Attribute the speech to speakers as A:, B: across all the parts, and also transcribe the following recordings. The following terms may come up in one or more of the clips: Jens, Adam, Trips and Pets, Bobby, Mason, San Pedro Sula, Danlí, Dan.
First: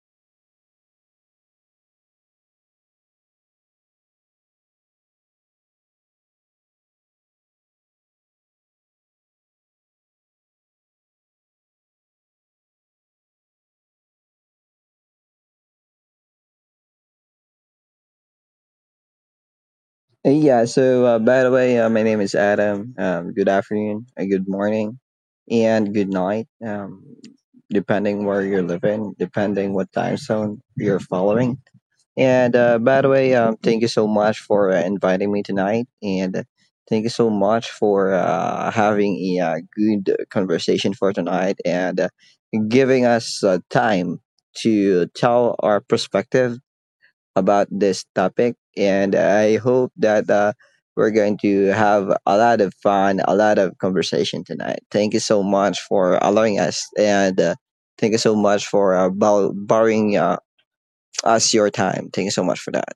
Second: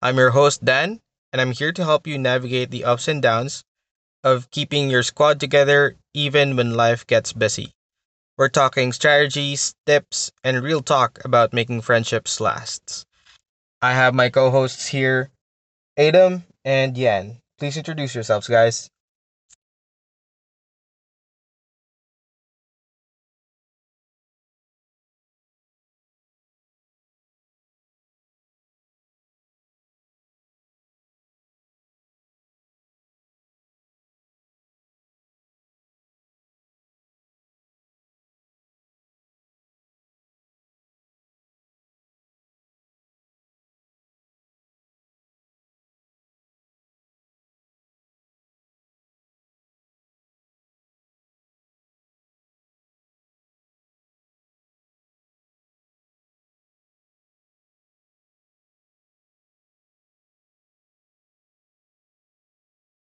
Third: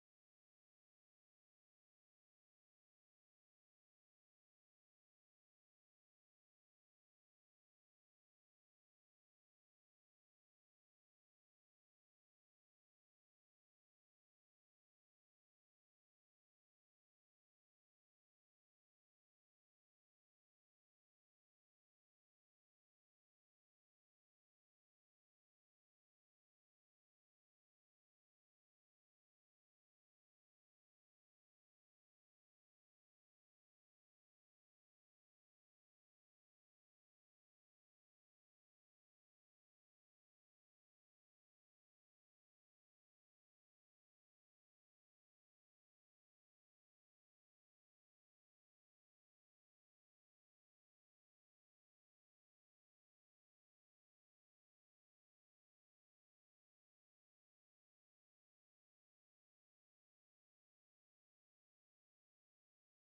A: I'm your host, Dan, and I'm here to help you navigate the ups and downs of keeping your squad together even when life gets busy. We're talking strategies, tips, and real talk about making friendships last. I have my co hosts here, Adam and Yan. Please introduce yourselves, guys.
B: Yeah, so by the way, my name is Adam. Good afternoon, good morning, and good night, depending where you're living, depending what time zone you're following. And by the way, thank you so much for inviting me tonight, and thank you so much for having a good conversation for tonight and giving us time to tell our perspective about this topic. And I hope that we're going to have a lot of fun, a lot of conversation tonight. Thank you so much for allowing us. And thank you so much for borrowing us your time. Thank you so much for that.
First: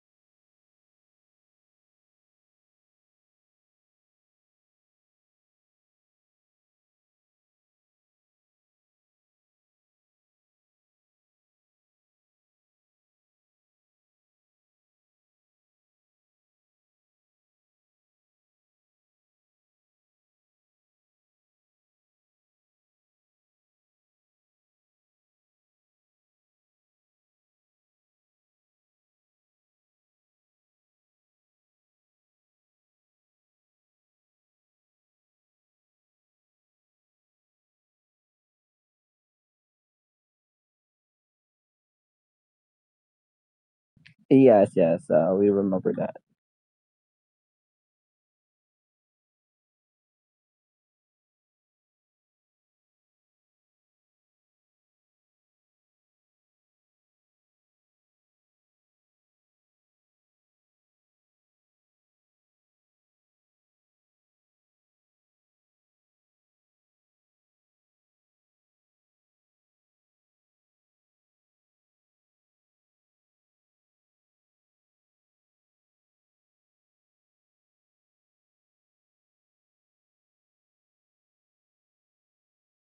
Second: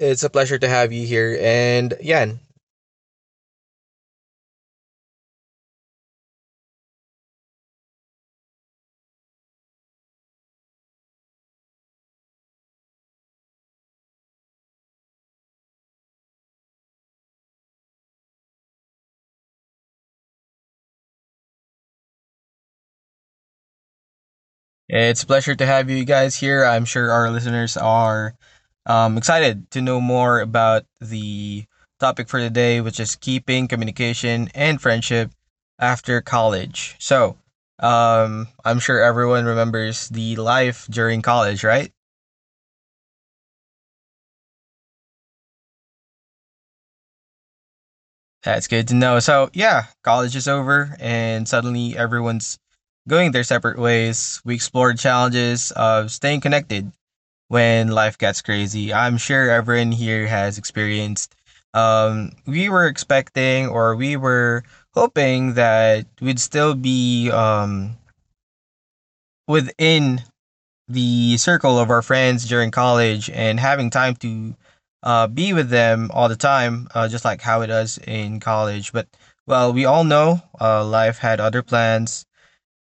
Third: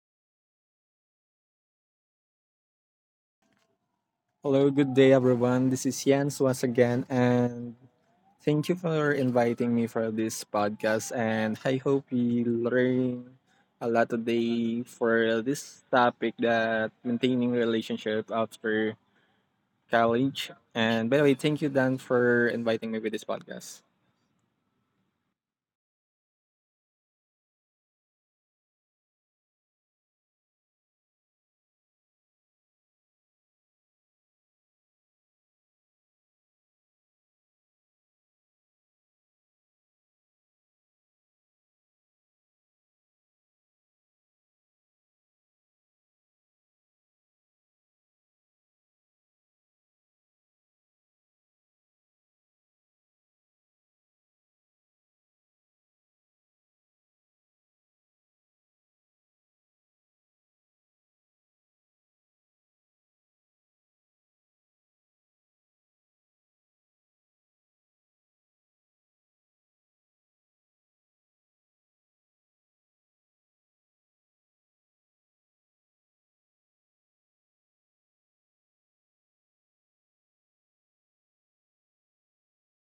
A: It's a pleasure to have you here. And Yan,
C: Hello, good day everyone. This is Jens once again, and thank you for inviting me for this podcast. And I hope we learn a lot today for this topic that maintaining relationship after college. And by the way, thank you Dan for inviting me with this podcast.
A: it's a pleasure to have you guys here. I'm sure our listeners are excited to know more about the topic for today, which is keeping communication and friendship after college. So, I'm sure everyone remembers the life during college, right?
B: Yes, yes, we remember that.
A: That's good to know. So, yeah, college is over, and suddenly everyone's going their separate ways. We explored challenges of staying connected when life gets crazy. I'm sure everyone here has experienced. We were expecting or we were hoping that we'd still be within the circle of our friends during college and having time to be with them all the time, just like how it does in college. But well, we all know life had other plans.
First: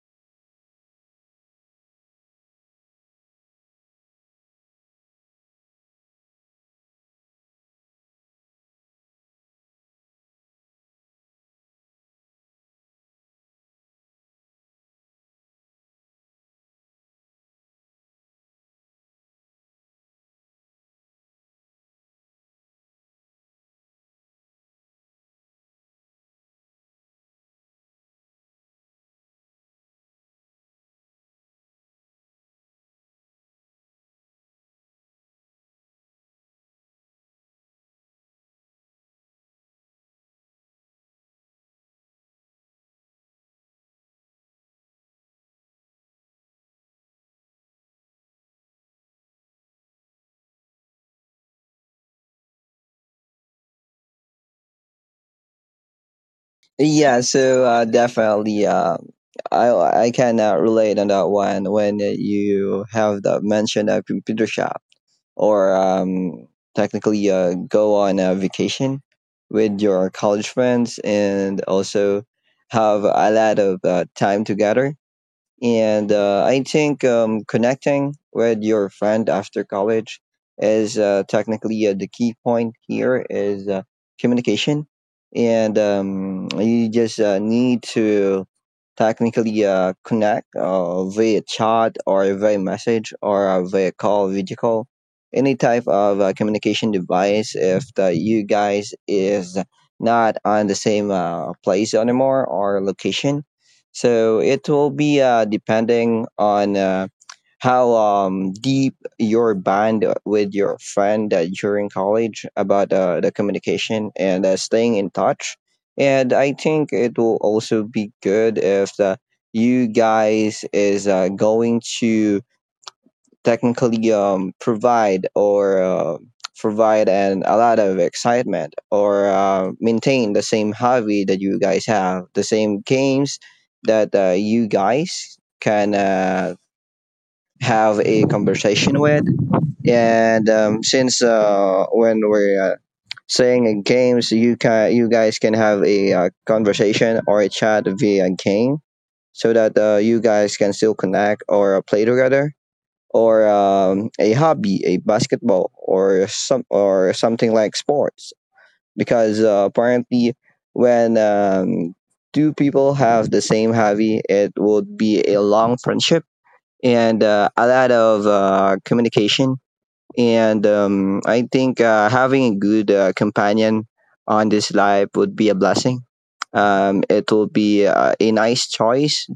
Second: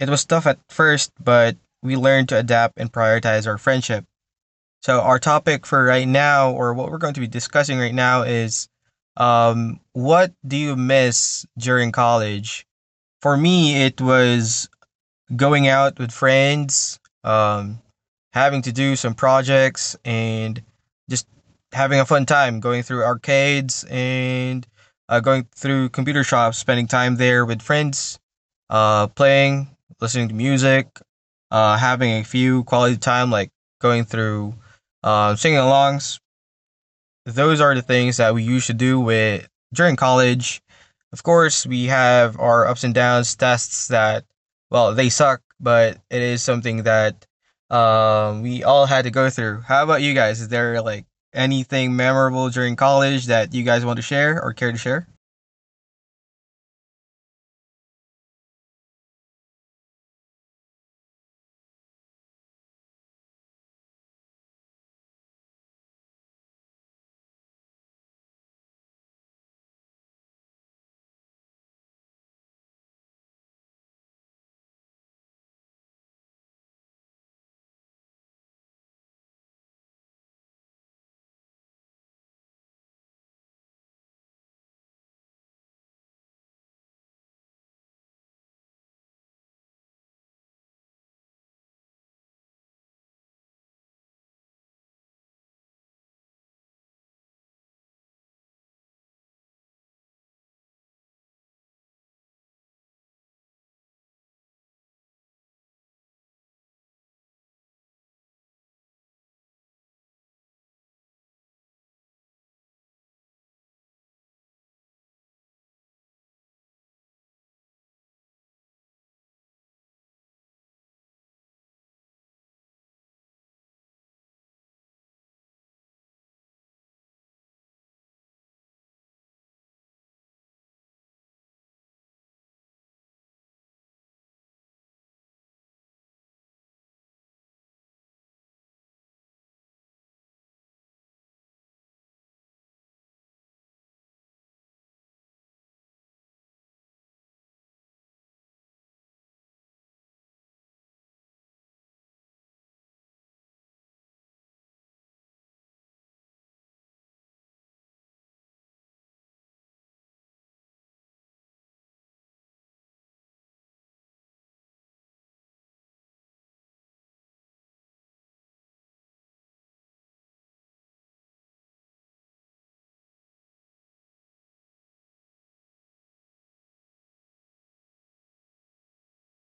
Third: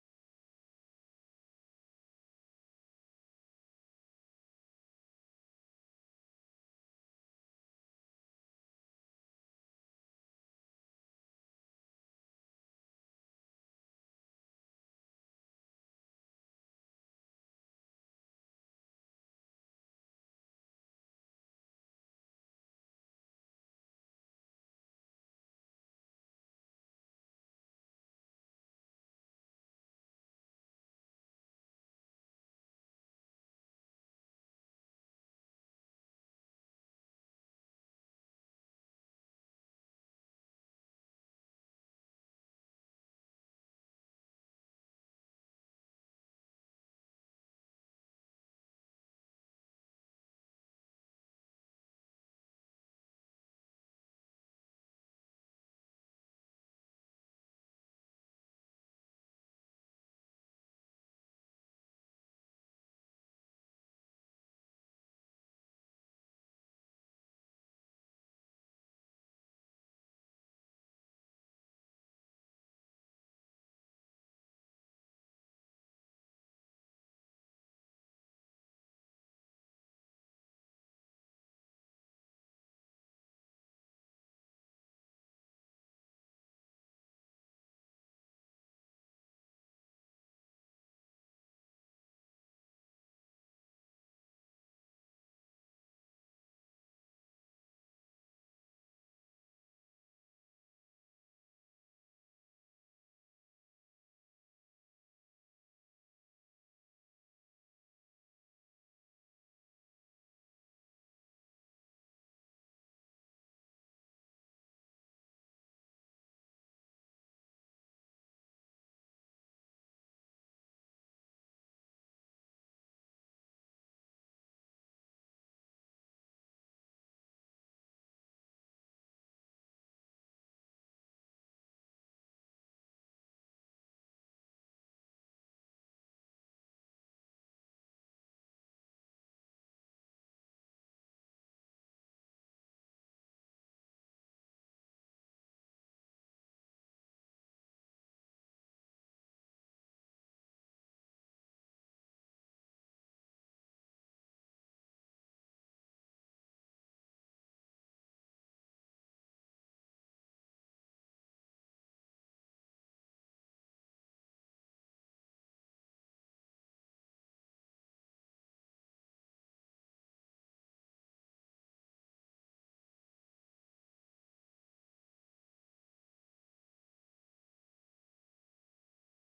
A: It was tough at first, but we learned to adapt and prioritize our friendships. So our topic for right now, or what we're going to be discussing right now, is what do you miss during college? For me, it was going out with friends, having to do some projects, and just having a fun time going through arcades and going through computer shops, spending time there with friends, playing, listening to music, having a few quality time like going through singing alongs, those are the things that we used to do with during college. Of course, we have our ups and downs tests that, well, they suck, but it is something that we all had to go through. How about you guys? Is there like anything memorable during college that you guys want to share or care to share?
B: Definitely, I can relate on that one when you have the mention of computer shop, or technically go on a vacation with your college friends and also have a lot of time together and I think connecting with your friend after college is technically, the key point here is communication. And you just need to technically connect via chat or via message or via call, video call, any type of communication device if the, you guys is not on the same place anymore or location, so it will be depending on how deep your bond with your friend during college about the communication and staying in touch. And I think it will also be good if the, you guys is going to technically provide and a lot of excitement or maintain the same hobby that you guys have, the same games that you guys can have a conversation with. And um, since uh, when we're uh, saying in games, you guys can have a conversation or a chat via game so that you guys can still connect or play together, or a hobby, a basketball, or some or something like sports. Because apparently, when two people have the same hobby, it would be a long friendship and a lot of communication, and I think having a good companion on this life would be a blessing. It will be a nice choice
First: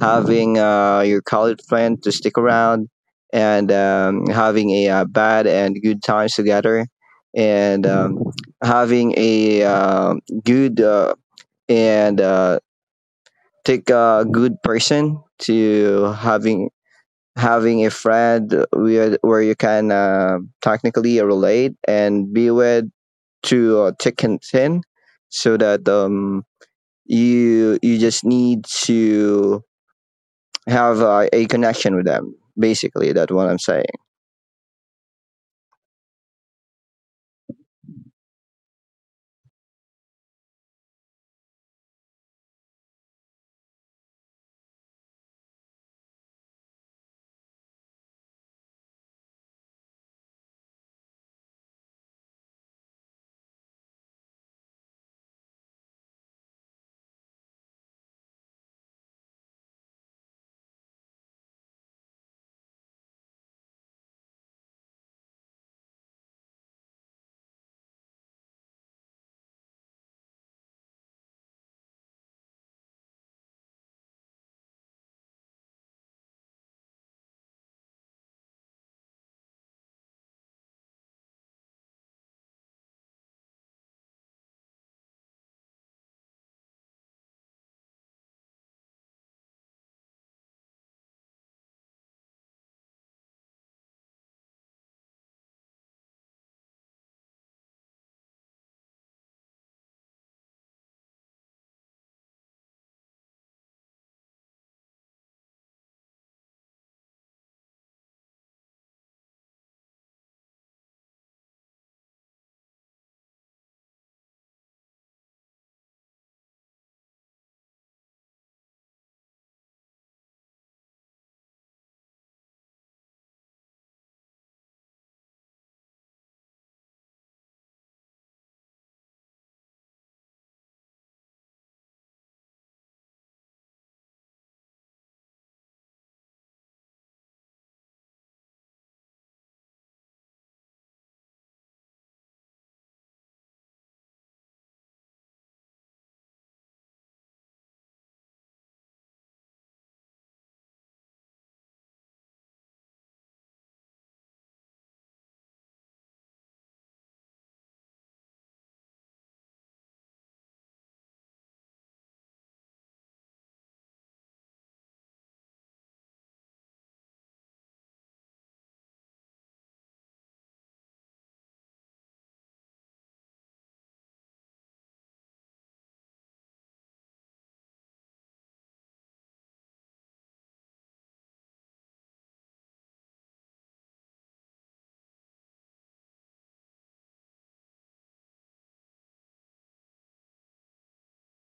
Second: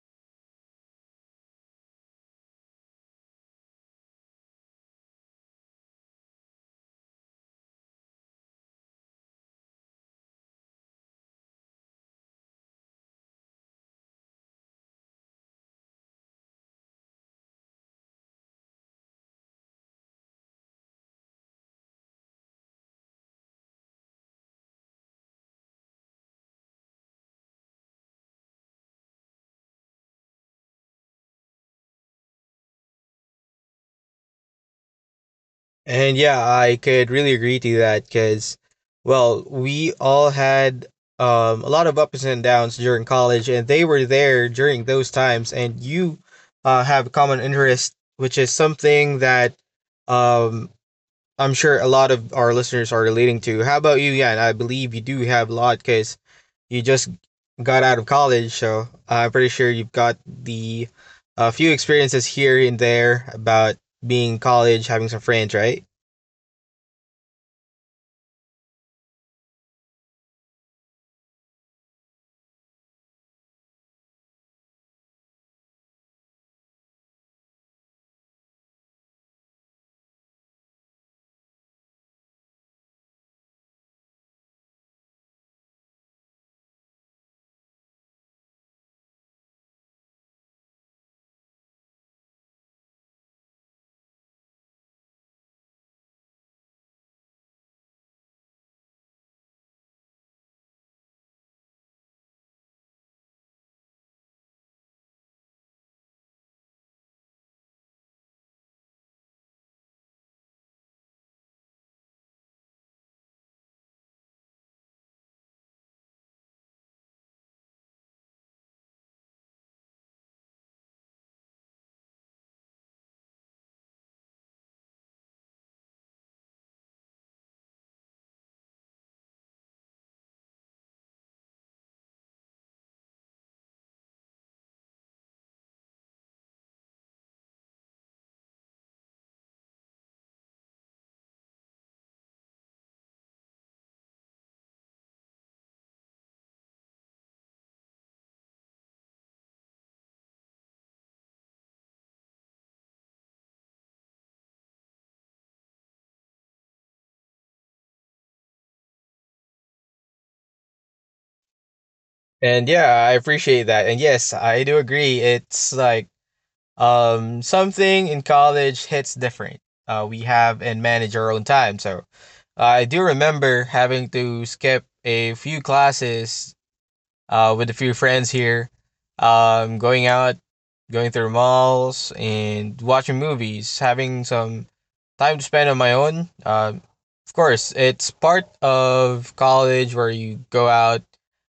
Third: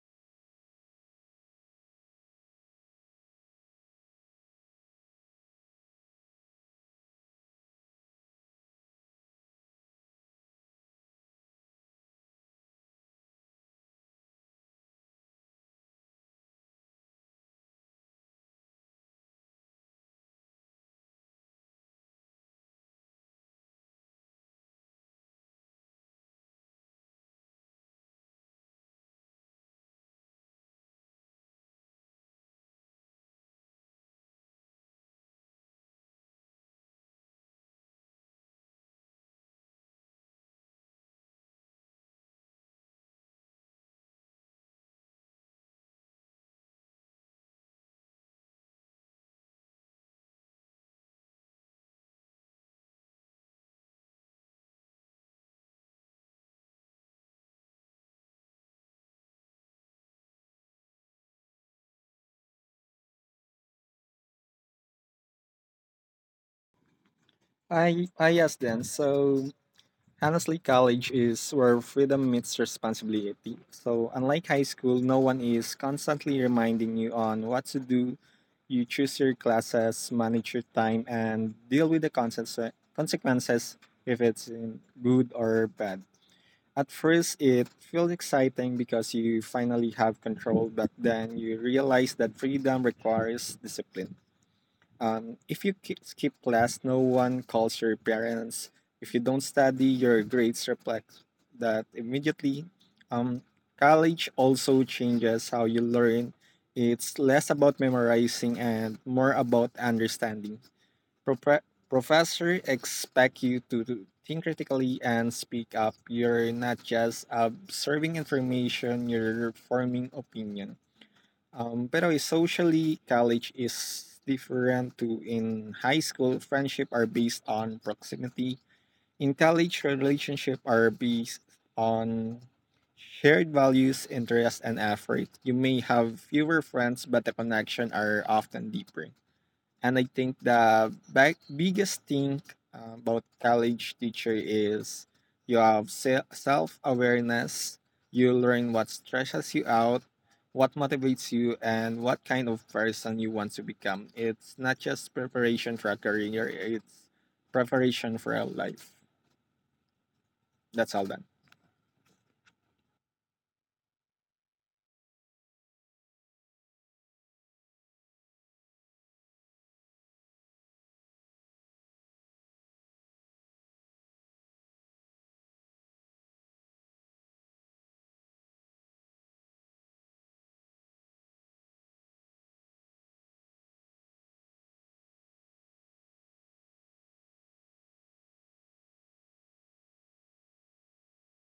B: having your college friend to stick around, and having a bad and good times together, and having a good and take a good person to having a friend with, where you can technically relate and be with to thick and thin so that you just need to have a connection with them. Basically that's what I'm saying.
A: And yeah, I could really agree to that because, well, we all had a lot of ups and downs during college, and they were there during those times. And you have a common interest, which is something that um, I'm sure a lot of our listeners are relating to. How about you, Yan? I believe you do have a lot because you just got out of college, so I'm pretty sure you've got the a few experiences here and there about being in college, having some friends, right?
C: I yes Dan. So honestly, college is where freedom meets responsibility. So, unlike high school, no one is constantly reminding you on what to do. You choose your classes, manage your time, and deal with the consequences if it's in good or bad. At first, it feels exciting because you finally have control, but then you realize that freedom requires discipline. If you skip class, no one calls your parents. If you don't study, your grades reflect that immediately. Um, College also changes how you learn. It's less about memorizing and more about understanding. Propre- Professor expect you to think critically and speak up. You're not just observing information, you're forming opinions. Pero socially, college is different to in high school. Friendship are based on proximity. In college, relationship are based on shared values, interests, and effort. You may have fewer friends, but the connection are often deeper. And I think the biggest thing about college teacher is you have self awareness. You learn what stresses you out, what motivates you, and what kind of person you want to become. It's not just preparation for a career; it's preparation for a life. That's all done.
A: And yeah, I appreciate that. And yes, I do agree. It's like something in college hits different. We have and manage our own time. So I do remember having to skip a few classes with a few friends here, going out, going through malls, and watching movies, having some time to spend on my own. Of course, it's part of college where you go out,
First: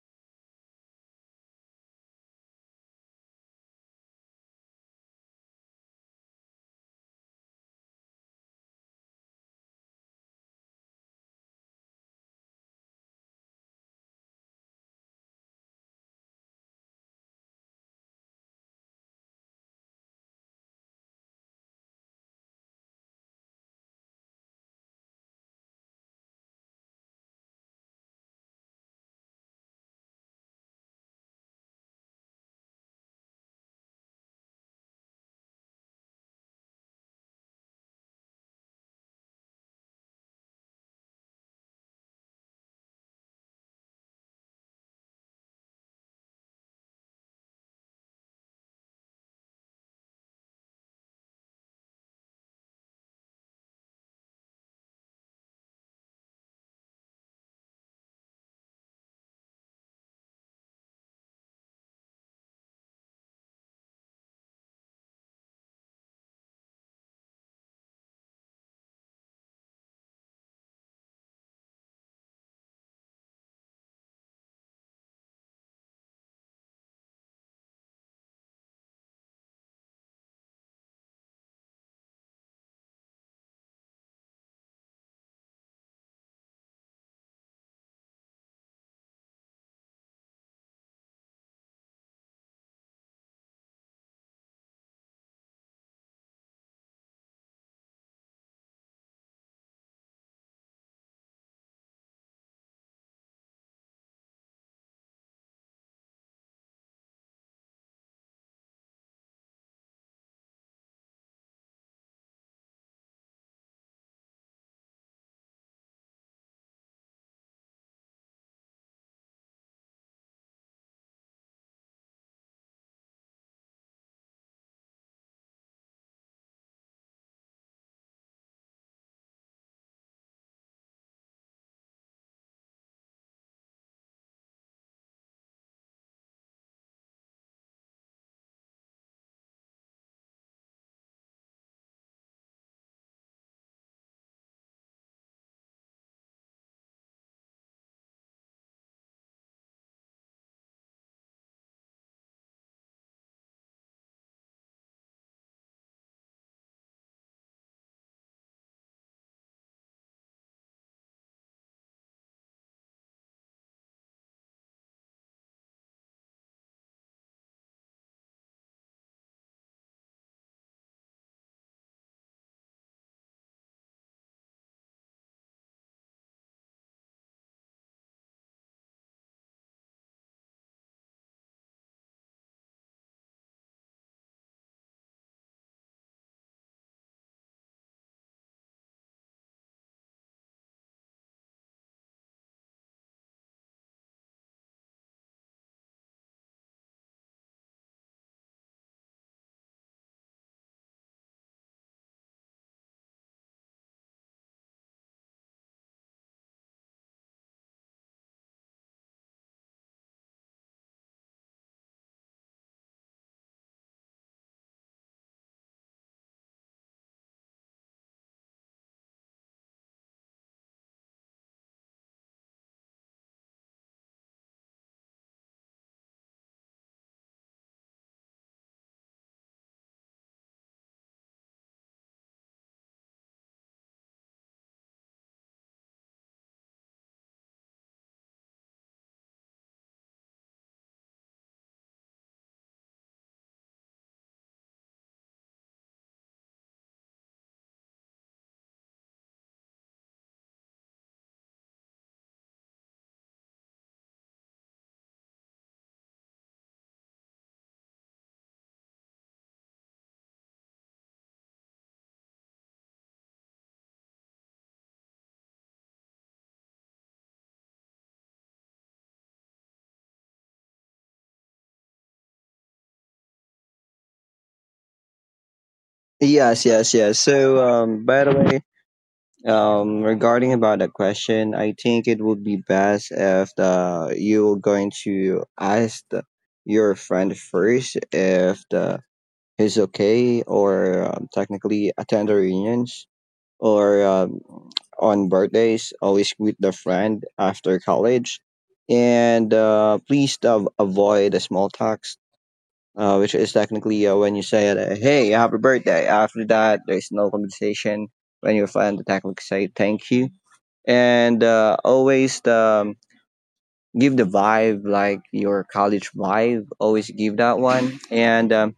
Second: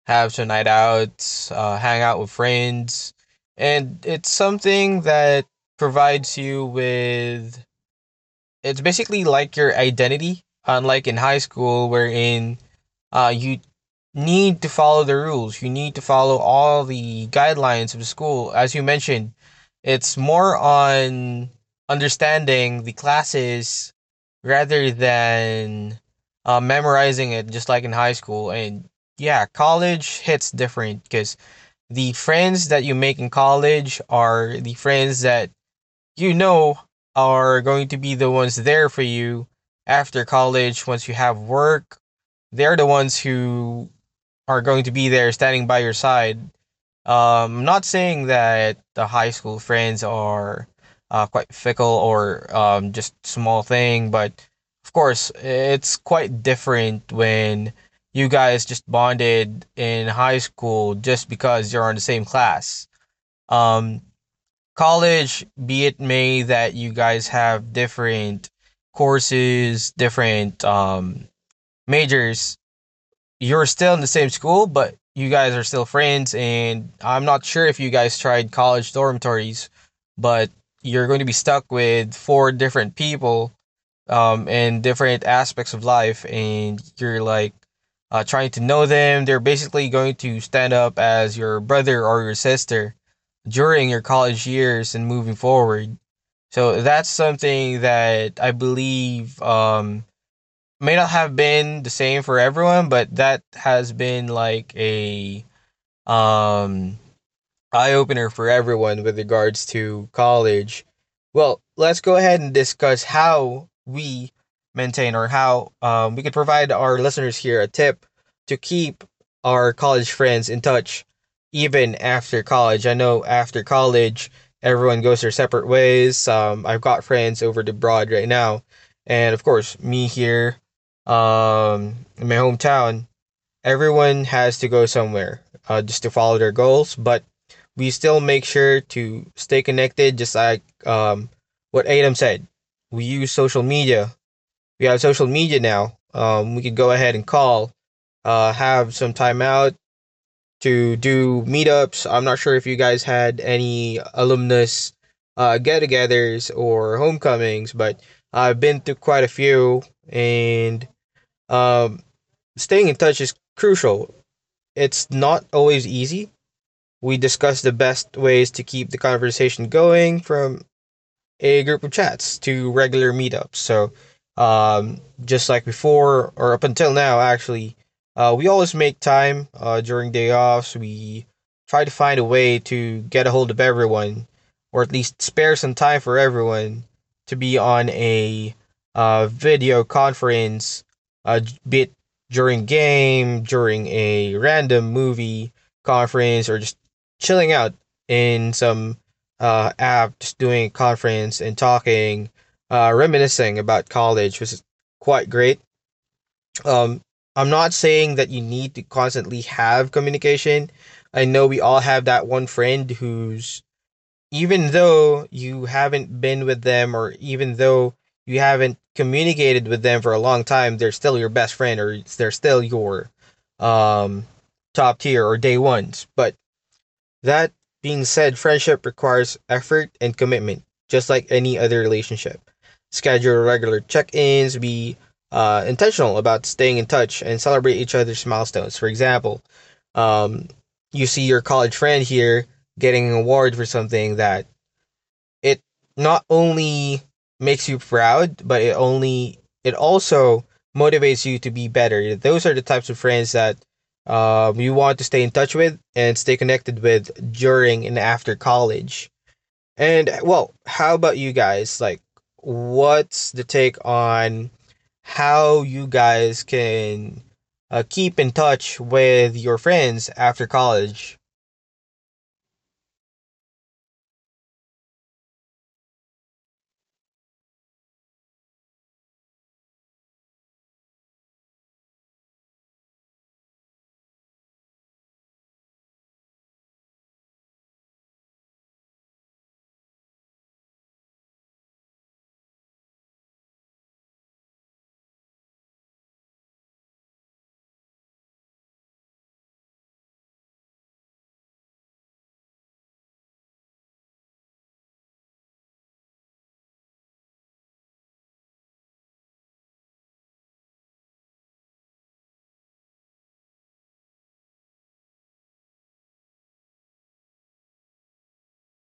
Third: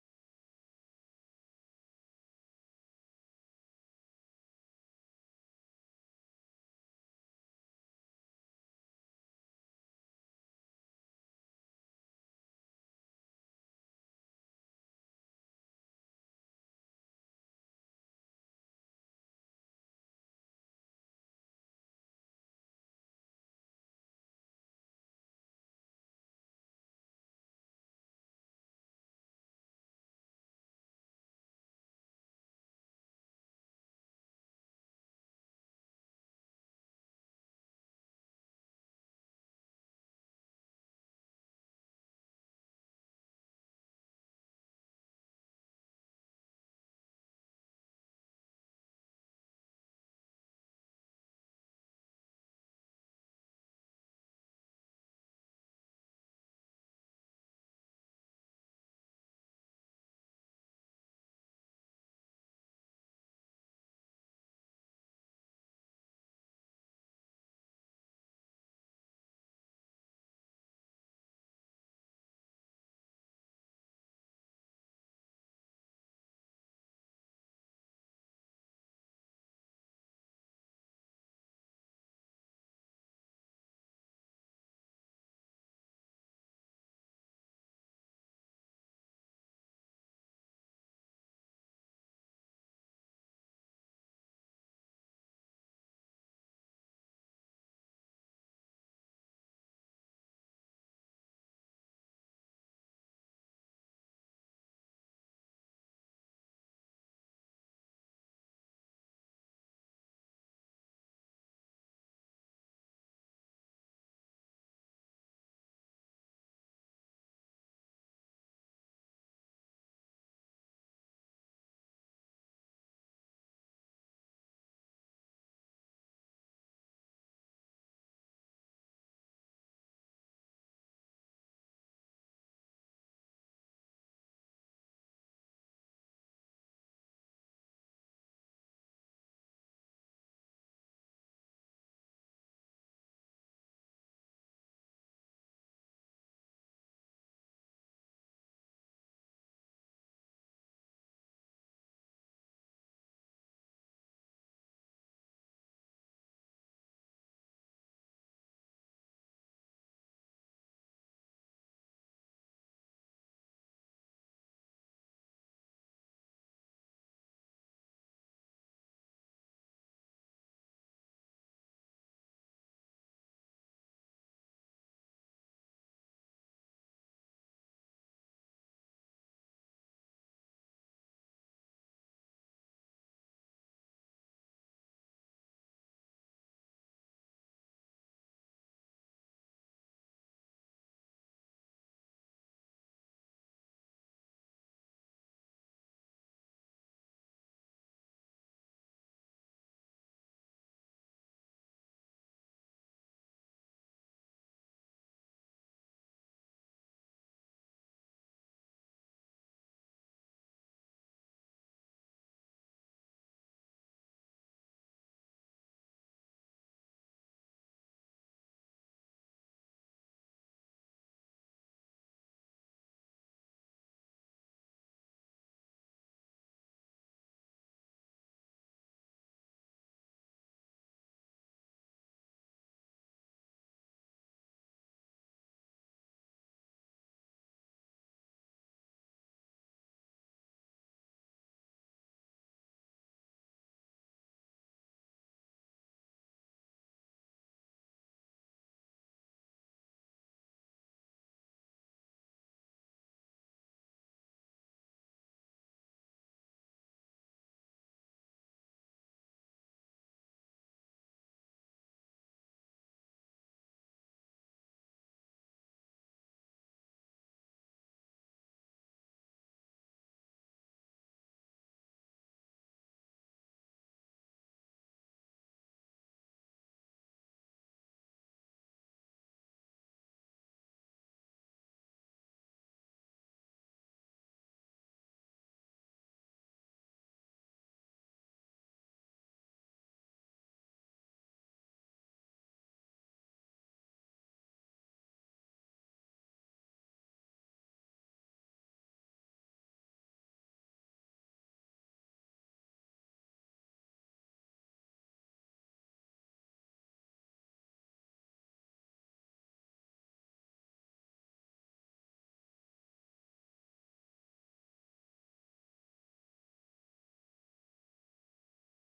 A: have some night outs, hang out with friends, and it's something that provides you with. It's basically like your identity, unlike in high school, wherein you need to follow the rules. You need to follow all the guidelines of the school. As you mentioned, it's more on understanding the classes rather than memorizing it, just like in high school. And yeah, college hits different because the friends that you make in college are the friends that you know are going to be the ones there for you after college once you have work. They're the ones who are going to be there standing by your side. Not saying that the high school friends are quite fickle or just small thing, but of course it's quite different when you guys just bonded in high school just because you're on the same class. Um, College, be it may that you guys have different courses, different majors, you're still in the same school, but you guys are still friends. And I'm not sure if you guys tried college dormitories, but you're going to be stuck with four different people and different aspects of life. And you're like, trying to know them. They're basically going to stand up as your brother or your sister during your college years and moving forward. So that's something that I believe may not have been the same for everyone, but that has been like a um, eye opener for everyone with regards to college. Well, let's go ahead and discuss how we maintain or how we could provide our listeners here a tip to keep our college friends in touch even after college. I know after college, everyone goes their separate ways. I've got friends over abroad right now, and of course, me here in my hometown everyone has to go somewhere just to follow their goals, but we still make sure to stay connected, just like what Adam said. We use social media. We have social media now. We could go ahead and call, have some time out to do meetups. I'm not sure if you guys had any alumnus get togethers or homecomings, but I've been through quite a few, and um, staying in touch is crucial. It's not always easy. We discuss the best ways to keep the conversation going from a group of chats to regular meetups. So, just like before or up until now, actually, we always make time during day offs. We try to find a way to get a hold of everyone, or at least spare some time for everyone to be on a video conference, uh, be it during game, during a random movie conference, or just chilling out in some app, just doing a conference and talking, reminiscing about college was quite great. Um, I'm not saying that you need to constantly have communication. I know we all have that one friend who's, even though you haven't been with them or even though you haven't communicated with them for a long time, they're still your best friend or they're still your um, top tier or day ones. But that being said, friendship requires effort and commitment, just like any other relationship. Schedule regular check ins, be intentional about staying in touch, and celebrate each other's milestones. For example, um, you see your college friend here getting an award for something that it not only makes you proud, but it also motivates you to be better. Those are the types of friends that you want to stay in touch with and stay connected with during and after college. And well, how about you guys? Like, what's the take on how you guys can keep in touch with your friends after college?
B: Yes yes yes so by the way regarding about that question, I think it would be best if the, you're going to ask the, your friend first if the he's okay, or technically attend the reunions or on birthdays. Always greet the friend after college and please avoid the small talks, which is technically when you say hey, happy birthday, after that there's no conversation when your friend technically say thank you. And always give the vibe like your college vibe, always give that one, and um,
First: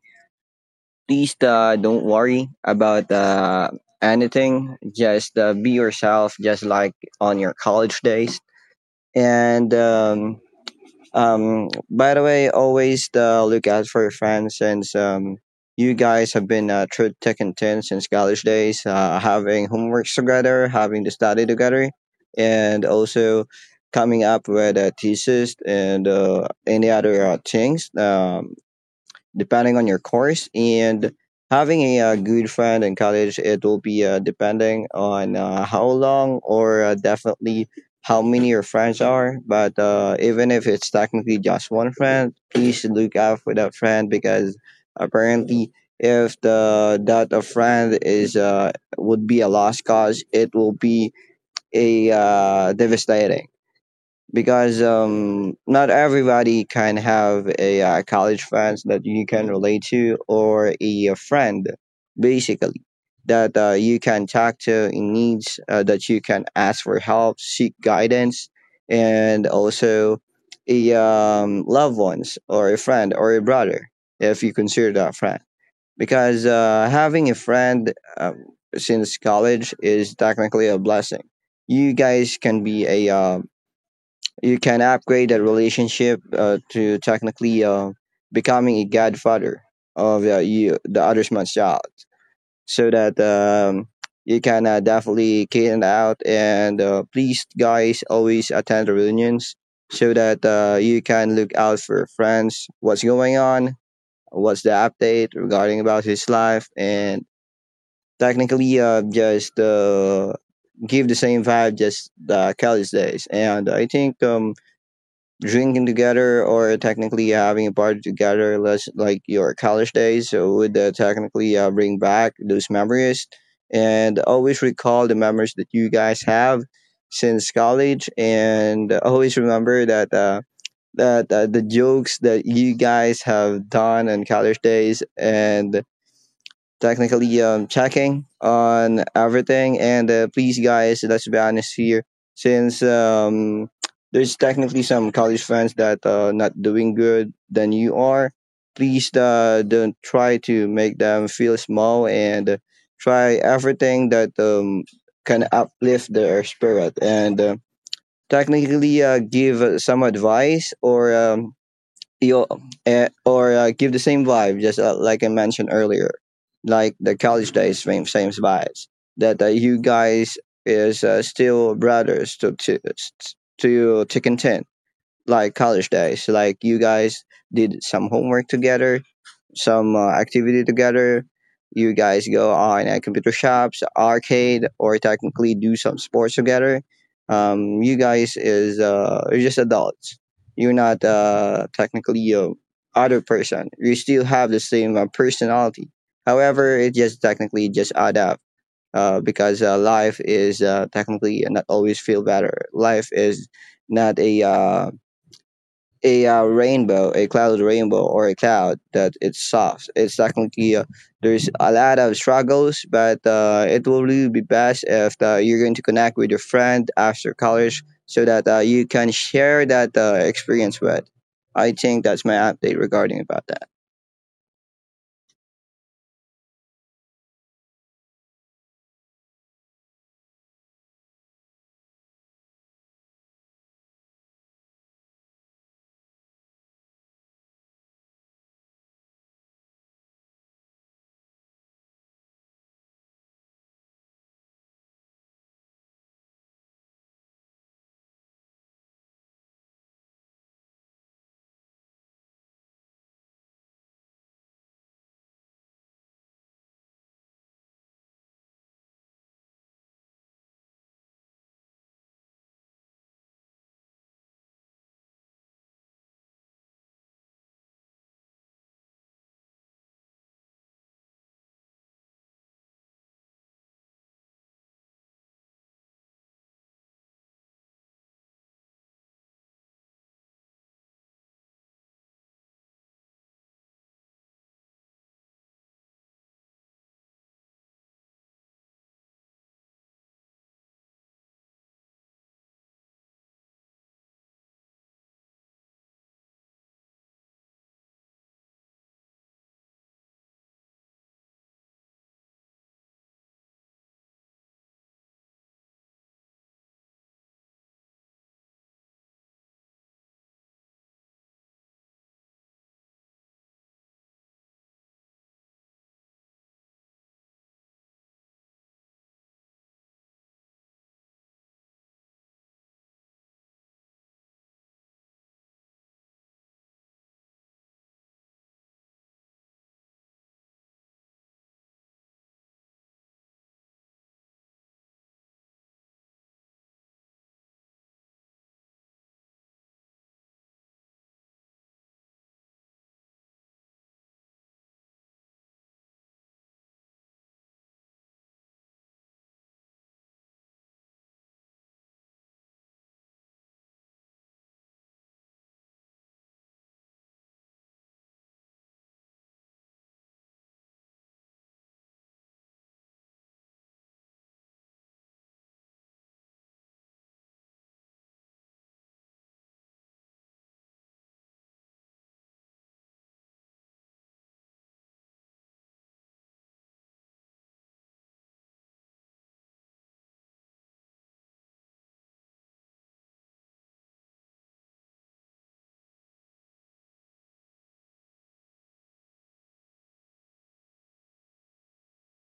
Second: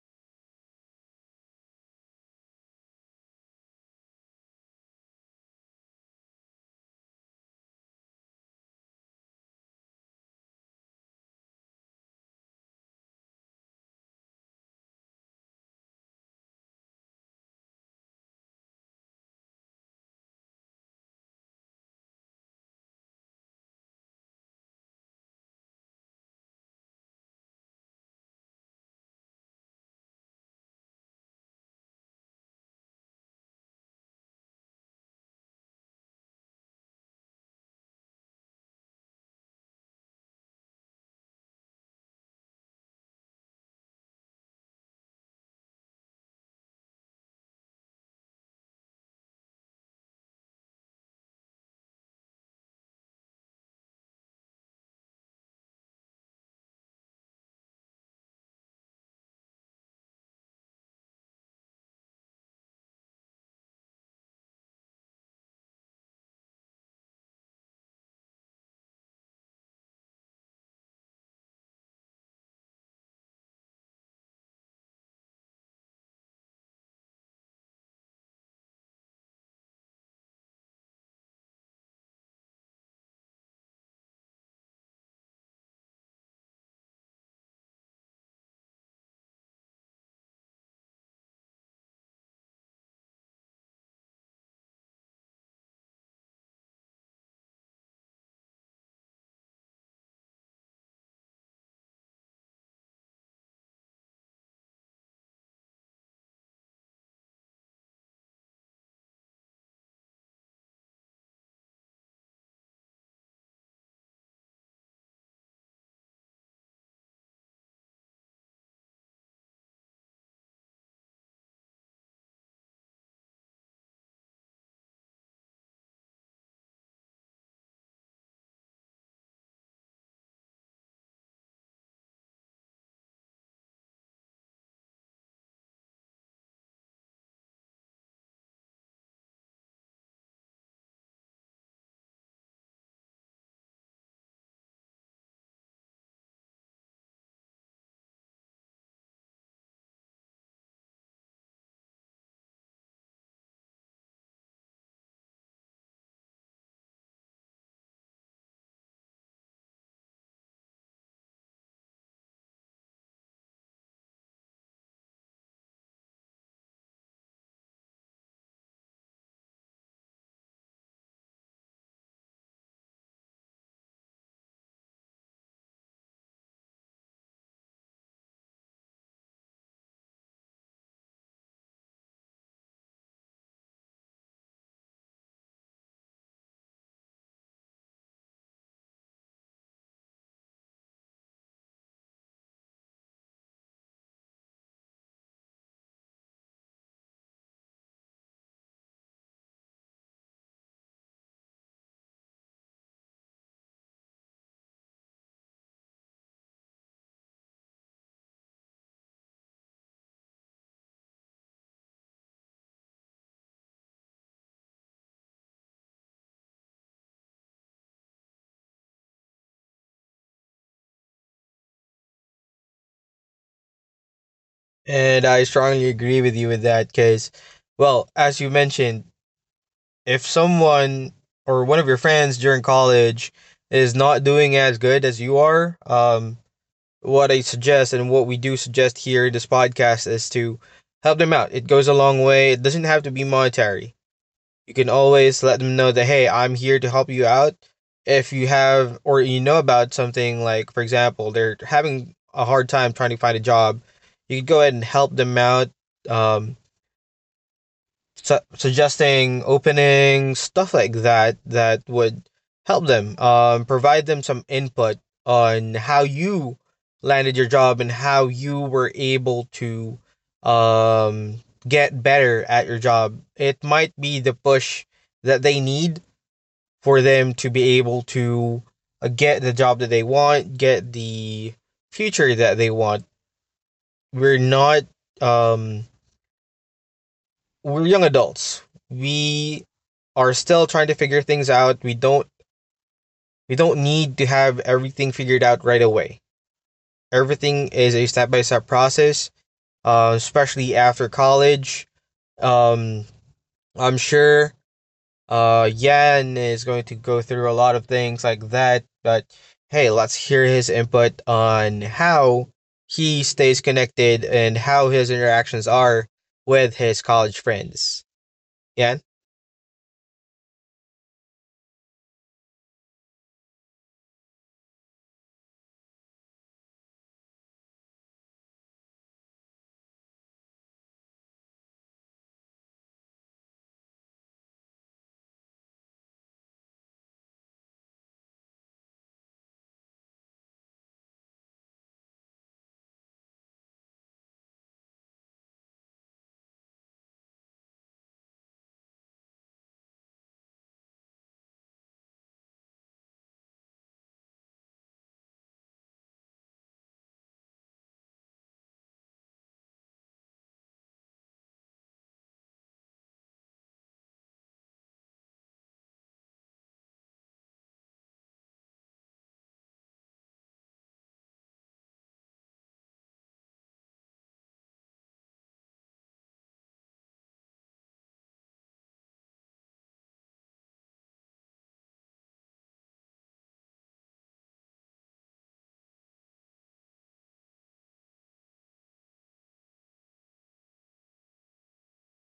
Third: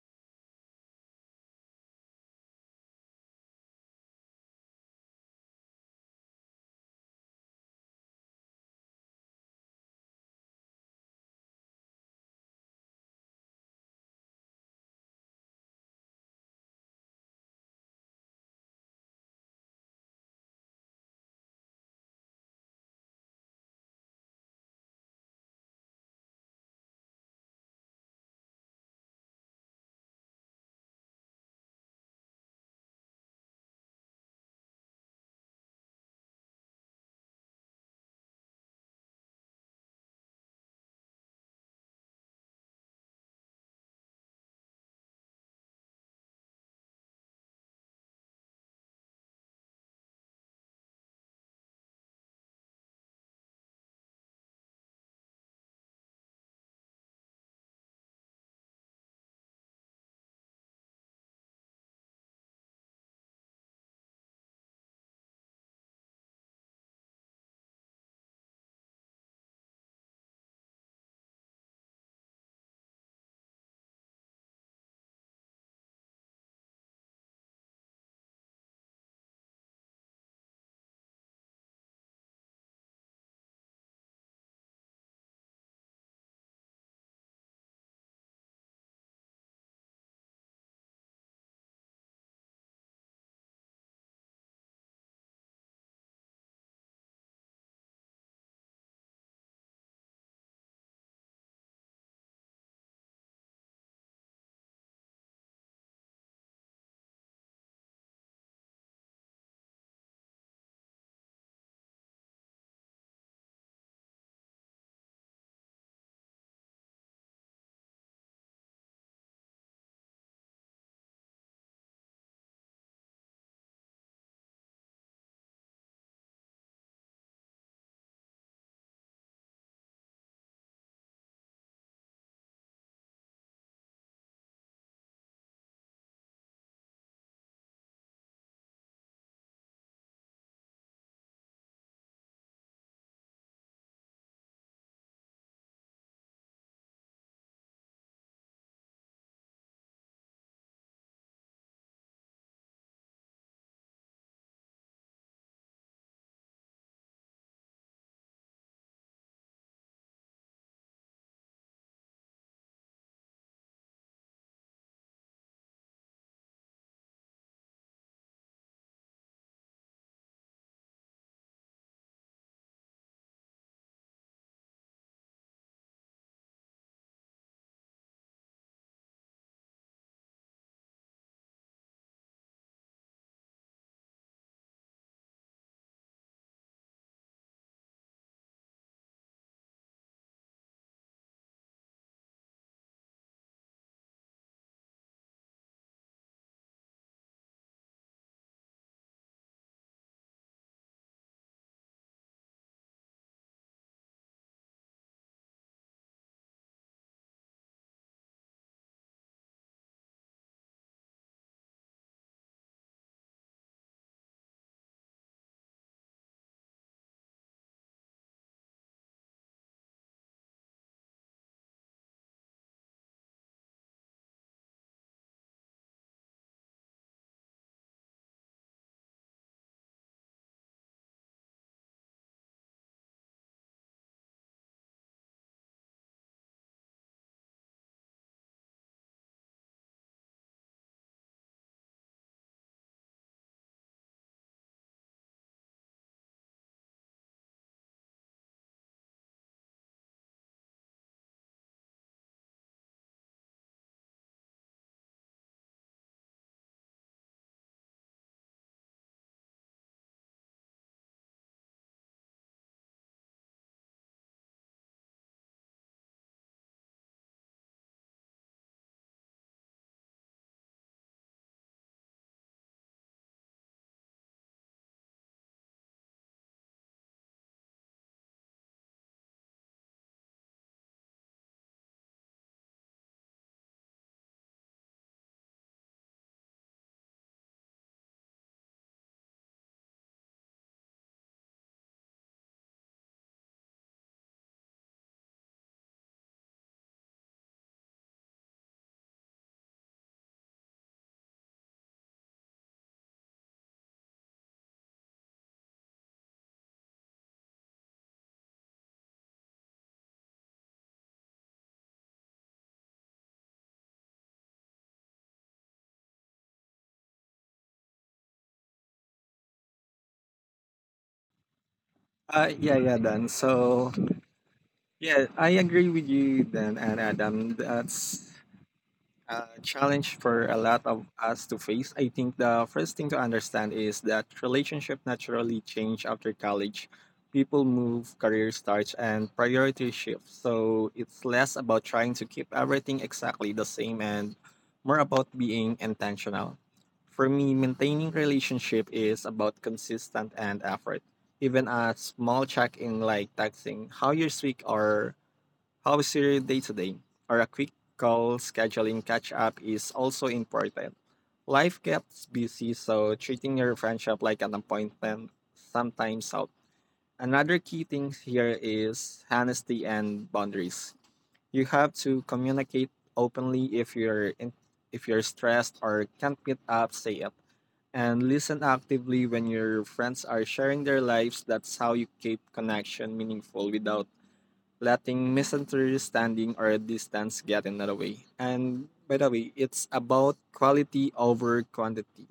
B: please uh, don't worry about anything. Just be yourself, just like on your college days. And by the way, always look out for your friends since you guys have been through thick and thin since college days, having homeworks together, having to study together, and also coming up with a thesis and any other things. Depending on your course and having a good friend in college, it will be depending on how long or definitely how many your friends are. But even if it's technically just one friend, please look out for that friend, because apparently if the that a friend is would be a lost cause, it will be a devastating, because not everybody can have a college friends that you can relate to, or a friend basically that you can talk to in needs, that you can ask for help, seek guidance, and also a loved ones or a friend or a brother if you consider that friend. Because having a friend since college is technically a blessing. You guys can be a you can upgrade that relationship to technically becoming a godfather of you, the other man's child, so that you can definitely cater it out. And please, guys, always attend the reunions so that you can look out for friends, what's going on, what's the update regarding about his life, and technically just give the same vibe just the college days. And I think drinking together or technically having a party together, less like your college days, so would technically bring back those memories and always recall the memories that you guys have since college, and always remember that. The jokes that you guys have done on college days and technically checking on everything. And please, guys, let's be honest here, since there's technically some college friends that are not doing good than you are. Please don't try to make them feel small and try everything that can uplift their spirit and technically give some advice or give the same vibe, just like I mentioned earlier, like the college days, same vibes. That you guys is still brothers to to content like college days. Like you guys did some homework together, some activity together. You guys go on computer shops, arcade, or technically do some sports together. You guys is you're just adults. You're not technically a other person. You still have the same personality. However, it just technically just add up because life is technically not always feel better. Life is not a rainbow, a cloud rainbow, or a cloud that it's soft. It's technically, there's a lot of struggles, but it will really be best if you're going to connect with your friend after college so that you can share that experience with. I think that's my update regarding about that.
A: And I strongly agree with you with that because, well, as you mentioned, if someone or one of your friends during college is not doing as good as you are, what I suggest and what we do suggest here in this podcast is to help them out. It goes a long way. It doesn't have to be monetary. You can always let them know that hey, I'm here to help you out. If you have or you know about something like, for example, they're having a hard time trying to find a job, you could go ahead and help them out. Um, Suggesting opening stuff like that that would help them provide them some input on how you landed your job and how you were able to um get better at your job it might be the push that they need for them to be able to get the job that they want get the future that they want we're not um we're young adults. We are still trying to figure things out. We don't need to have everything figured out right away. Everything is a step by step process, especially after college. Um, I'm sure Yan is going to go through a lot of things like that, but hey, let's hear his input on how he stays connected and how his interactions are with his college friends. Yan?
C: Yeah, yeah, Dan. So, yeah, I agree with you, Dan and Adam. That's a challenge for a lot of us to face. I think the first thing to understand is that relationship naturally change after college. People move, career starts, and priority shifts. So it's less about trying to keep everything exactly the same and more about being intentional. For me, maintaining relationship is about consistent and effort. Even a small check-in like texting how you're this week or how's your day today? Or a quick call scheduling catch up is also important. Life gets busy, so treating your friendship like an appointment sometimes helps. Another key thing here is honesty and boundaries. You have to communicate openly if you're stressed or can't meet up, say it. And listen actively when your friends are sharing their lives. That's how you keep connection meaningful without letting misunderstanding or distance get in the way. And by the way, it's about quality over quantity.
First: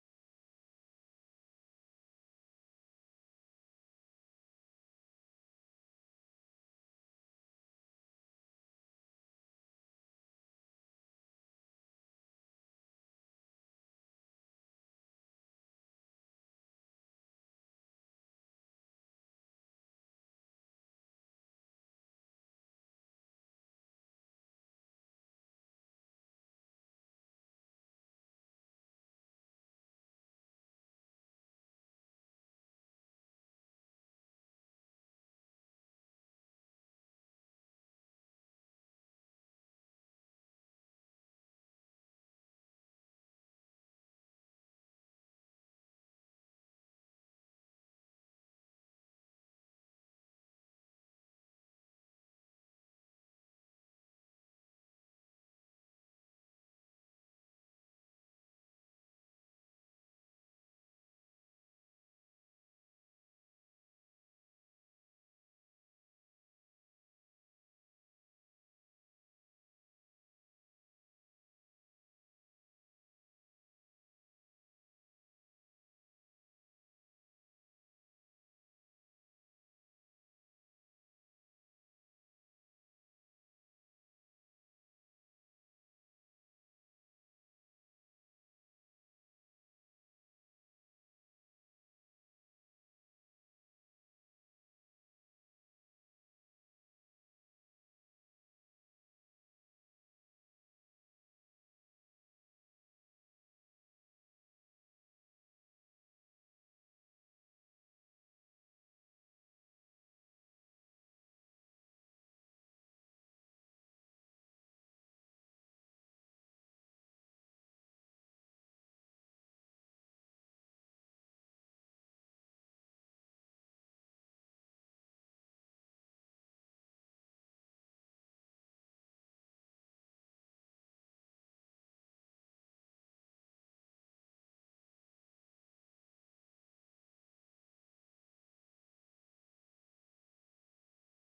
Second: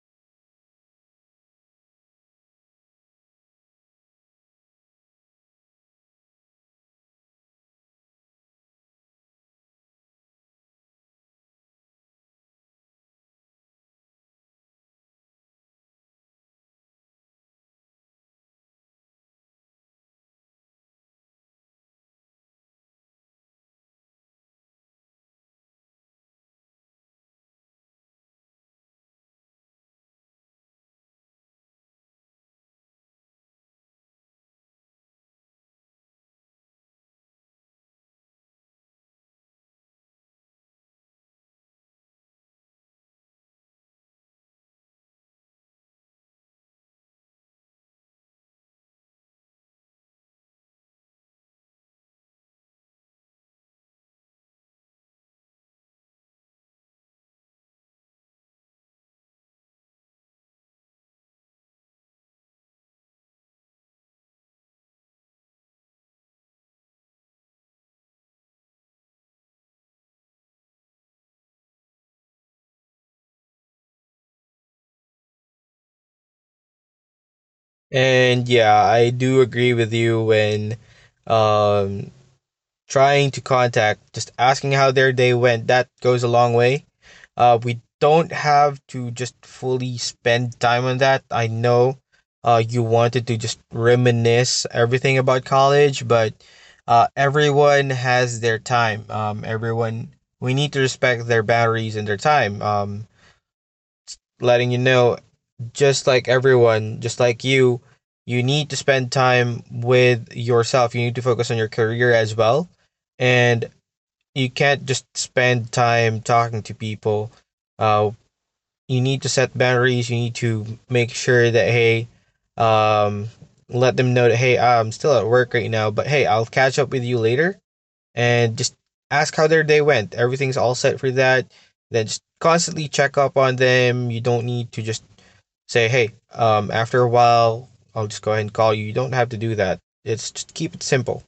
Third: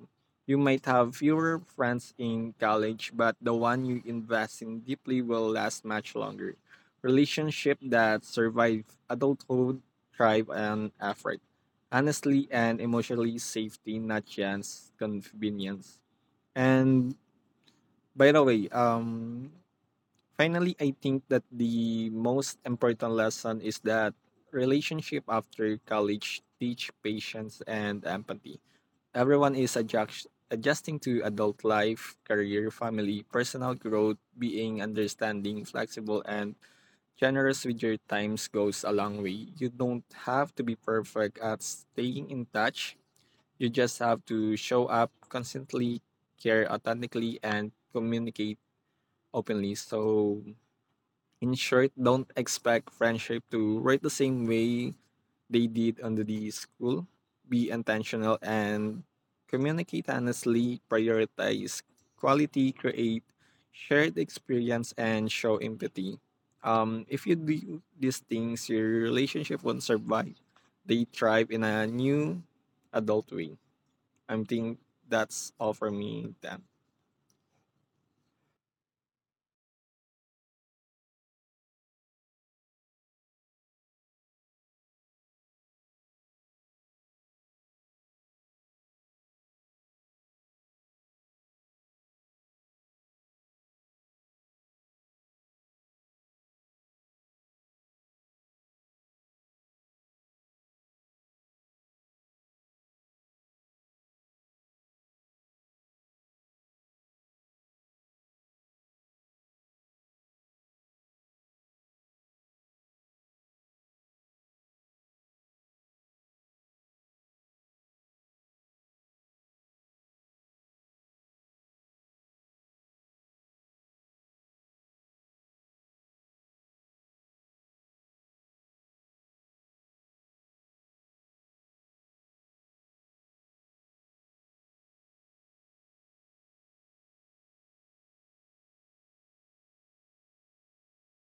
C: You might have fewer friends in college, but the one you invest in deeply will last much longer. Relationship that survive adulthood thrive on effort, honestly and emotionally safety, not chance, convenience. And by the way, finally, I think that the most important lesson is that relationship after college teach patience and empathy. Everyone is adjusting to adult life, career, family, personal growth, being understanding, flexible and generous with your times goes a long way. You don't have to be perfect at staying in touch. You just have to show up constantly, care authentically and communicate openly. So in short, don't expect friendship to write the same way they did under the school. Be intentional and communicate honestly, prioritize quality, create shared experience, and show empathy. If you do these things, your relationship won't survive. They thrive in a new adult way. I think that's all for me, Dan.
A: And yeah, I do agree with you when um, trying to contact, just asking how their day went, that goes a long way. We don't have to just fully spend time on that. I know you wanted to just reminisce everything about college, but everyone has their time. We need to respect their boundaries and their time. Letting you know just like everyone, just like you need to spend time with yourself. You need to focus on your career as well. And you can't just spend time talking to people. Uh, you need to set boundaries. You need to make sure that, hey, um, let them know that, hey, I'm still at work right now, but hey, I'll catch up with you later. And just ask how their day went. Everything's all set for that. Then just constantly check up on them. You don't need to just say, hey, after a while, I'll just go ahead and call you. You don't have to do that. It's just keep it simple.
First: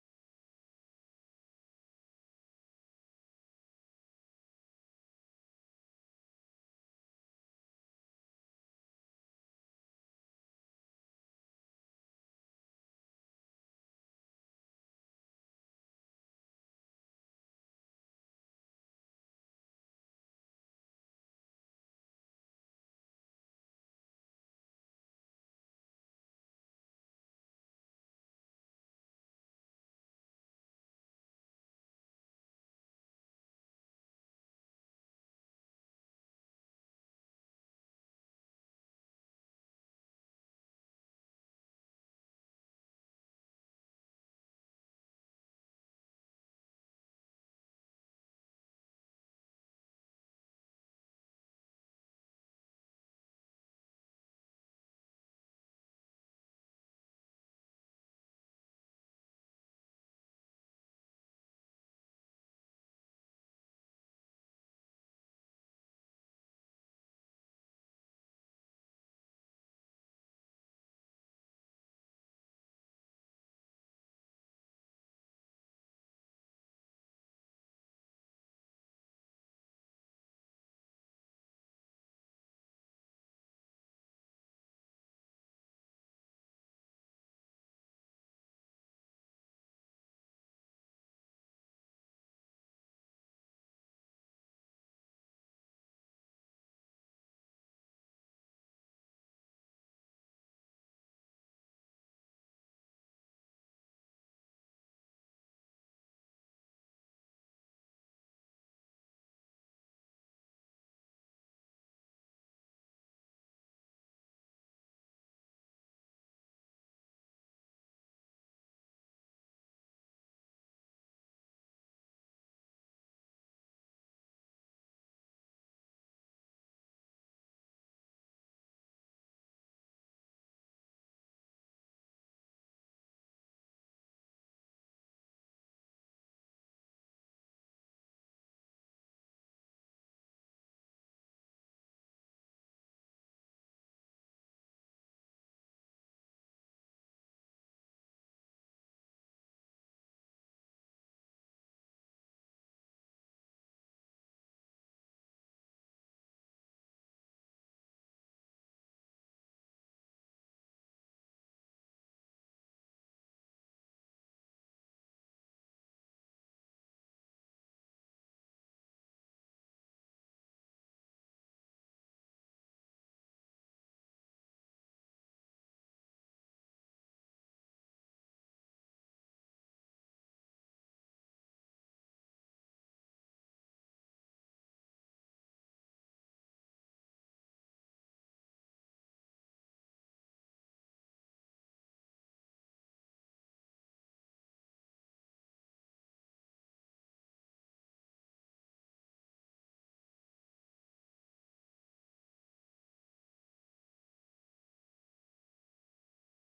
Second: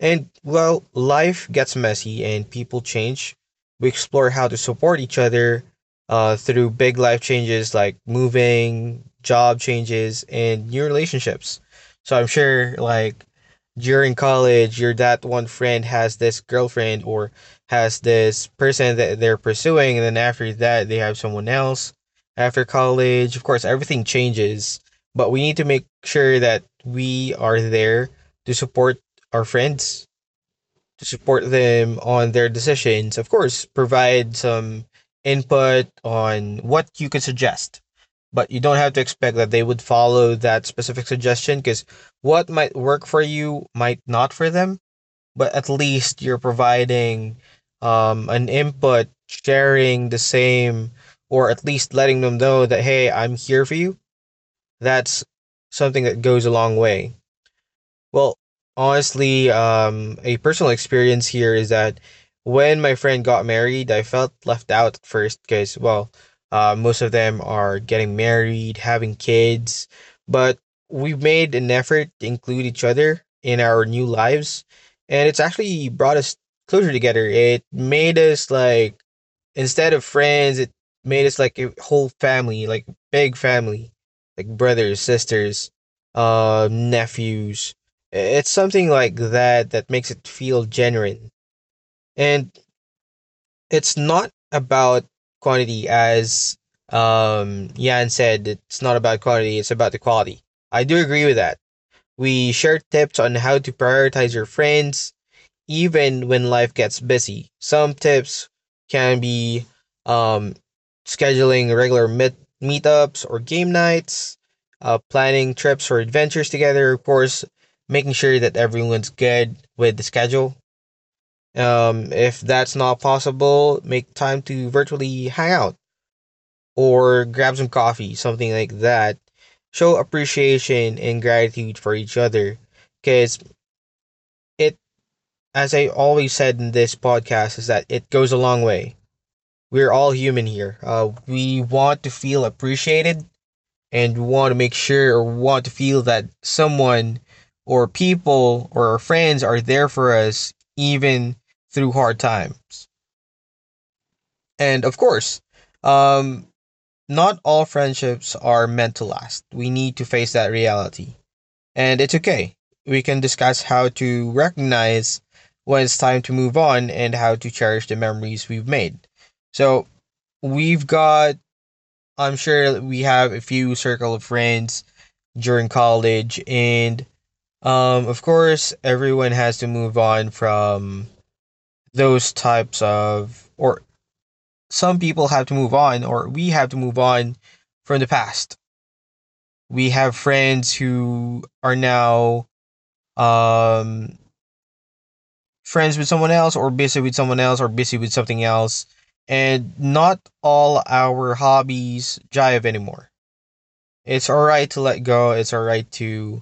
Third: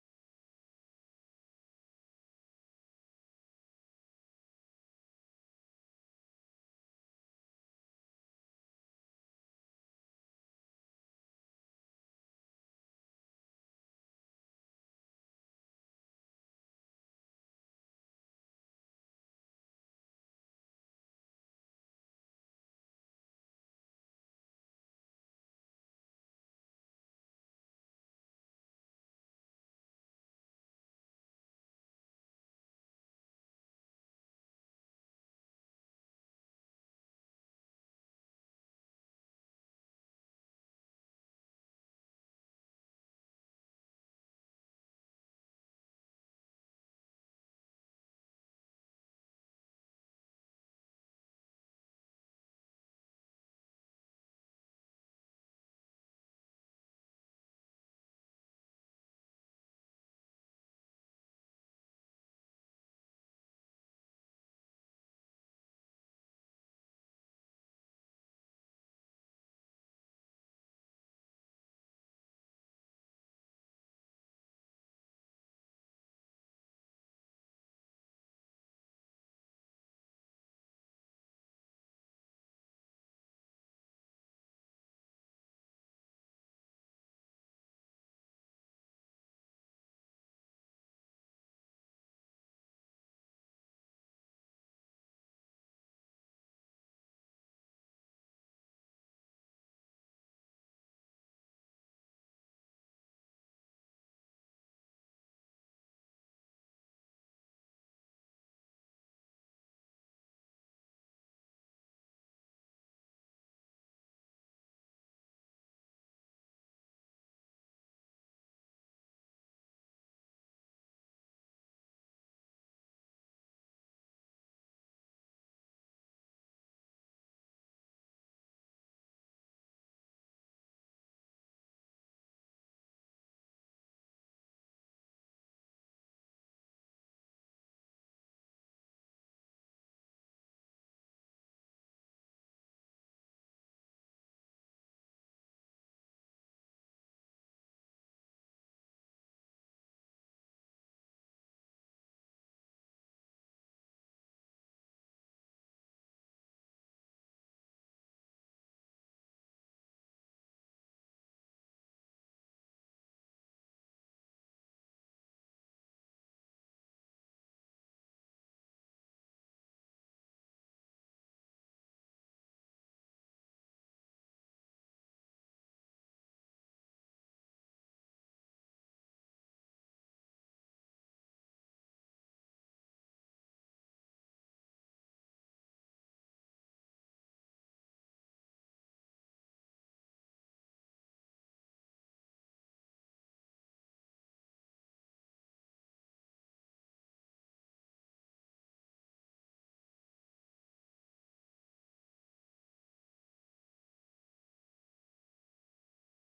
A: And well, life gets messy and people change. We explore how to support each other through big life changes like moving, job changes, and new relationships. So I'm sure, like, during college, your that one friend has this girlfriend or has this person that they're pursuing, and then after that, they have someone else. After college, of course, everything changes, but we need to make sure that we are there to support our friends to support them on their decisions. Of course, provide some input on what you could suggest, but you don't have to expect that they would follow that specific suggestion because what might work for you might not for them. But at least you're providing an input, sharing the same, or at least letting them know that, hey, I'm here for you. That's something that goes a long way. Well, honestly, a personal experience here is that when my friend got married, I felt left out at first because, well, most of them are getting married, having kids, but we made an effort to include each other in our new lives, and it's actually brought us closer together. It made us like instead of friends, it made us like a whole family, like big family, like brothers, sisters, nephews. It's something like that that makes it feel genuine, and it's not about quantity as Jan said. It's not about quantity; it's about the quality. I do agree with that. We share tips on how to prioritize your friends, even when life gets busy. Some tips can be um, scheduling regular meetups or game nights, planning trips or adventures together, of course, making sure that everyone's good with the schedule. If that's not possible, make time to virtually hang out or grab some coffee, something like that. Show appreciation and gratitude for each other because it, as I always said in this podcast, is that it goes a long way. We're all human here. We want to feel appreciated and we want to make sure or want to feel that someone or people or our friends are there for us even through hard times. And of course, um, not all friendships are meant to last. We need to face that reality, and it's okay. We can discuss how to recognize when it's time to move on and how to cherish the memories we've made. So we've got, I'm sure we have a few circle of friends during college, and of course, everyone has to move on from those types of, or some people have to move on, or we have to move on from the past. We have friends who are now um friends with someone else or busy with someone else or busy with something else, and not all our hobbies jive anymore. It's all right to let go. It's all right to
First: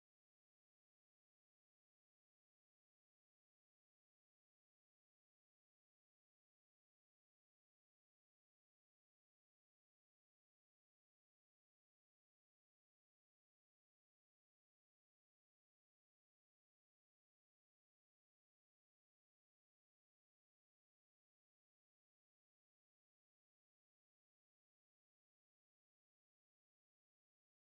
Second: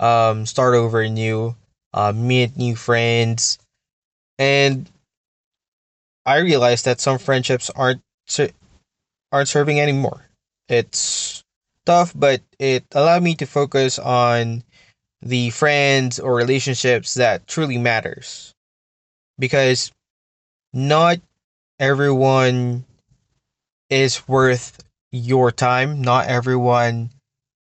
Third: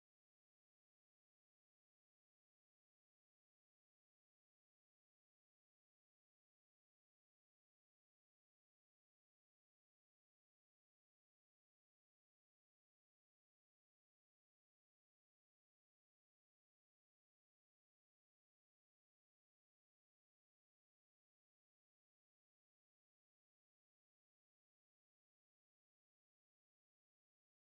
A: start over new, meet new friends. And I realized that some friendships aren't serving anymore. It's tough, but it allowed me to focus on the friends or relationships that truly matters, because not everyone is worth your time. Not everyone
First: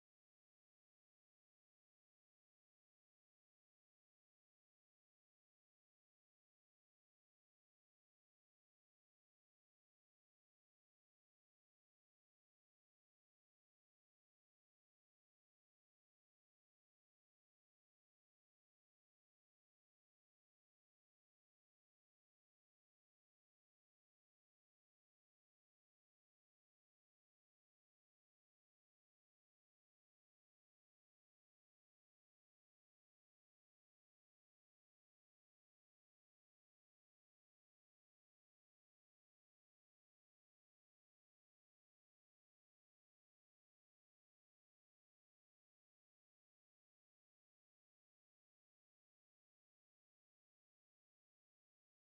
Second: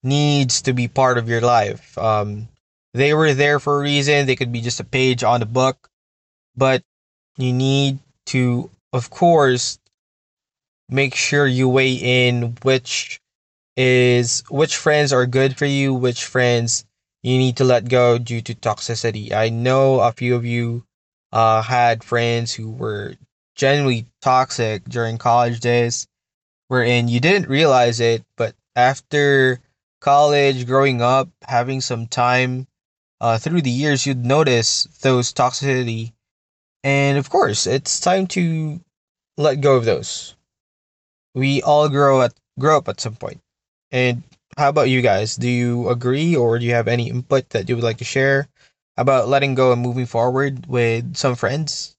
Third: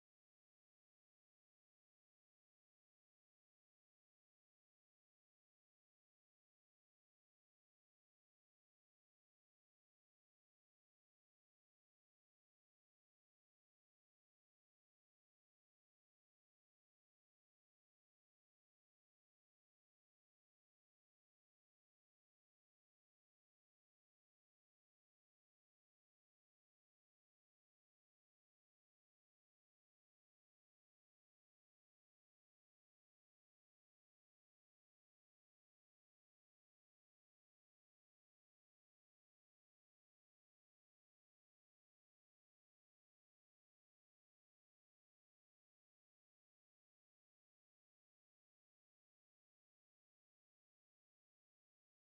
A: needs to be part of your life. They were there for a reason. They could be just a page on the book, but you need to, of course, make sure you weigh in which is which friends are good for you, which friends you need to let go due to toxicity. I know a few of you had friends who were genuinely toxic during college days wherein you didn't realize it, but after college, growing up, having some time through the years, you'd notice those toxicity. And of course, it's time to let go of those. We all grow up at some point. And how about you guys? Do you agree, or do you have any input that you would like to share about letting go and moving forward with some friends?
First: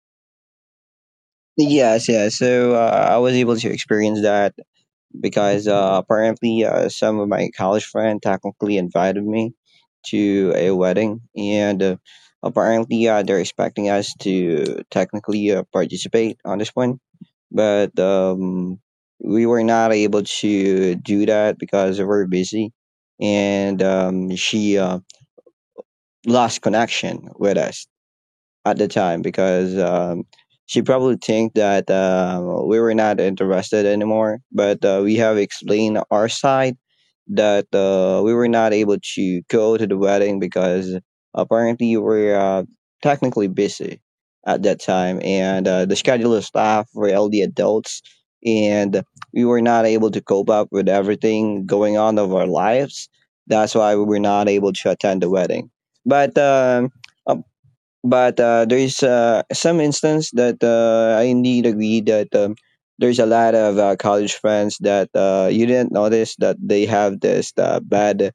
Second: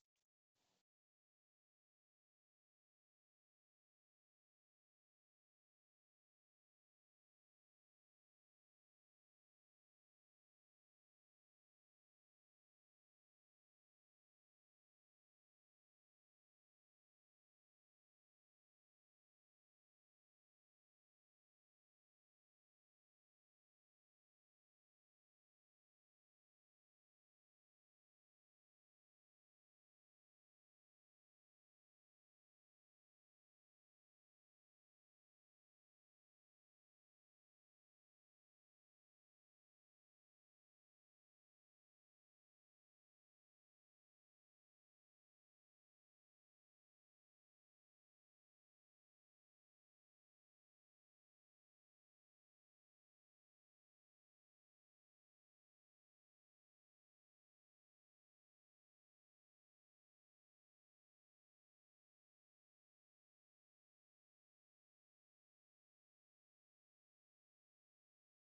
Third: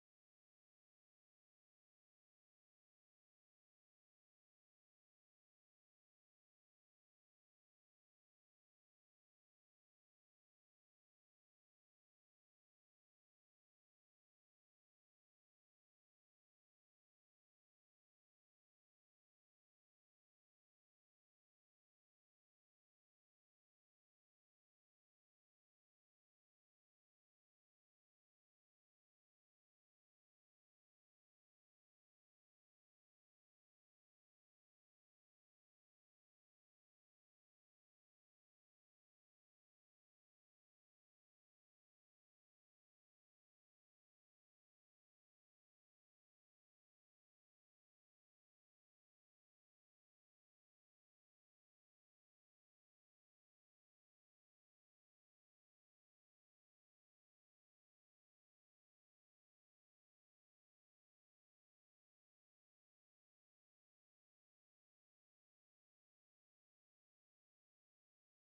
B: Yes, yes. So I was able to experience that because apparently some of my college friend technically invited me to a wedding, and apparently they're expecting us to technically participate on this one, but we were not able to do that because we were busy, and she lost connection with us at the time because she probably think that we were not interested anymore. But we have explained our side that we were not able to go to the wedding because apparently we are technically busy at that time, and the schedule of staff were all the adults, and we were not able to cope up with everything going on of our lives. That's why we were not able to attend the wedding. But um, but there is, some instance that, I indeed agree that, there's a lot of, college friends that, you didn't notice that they have this, bad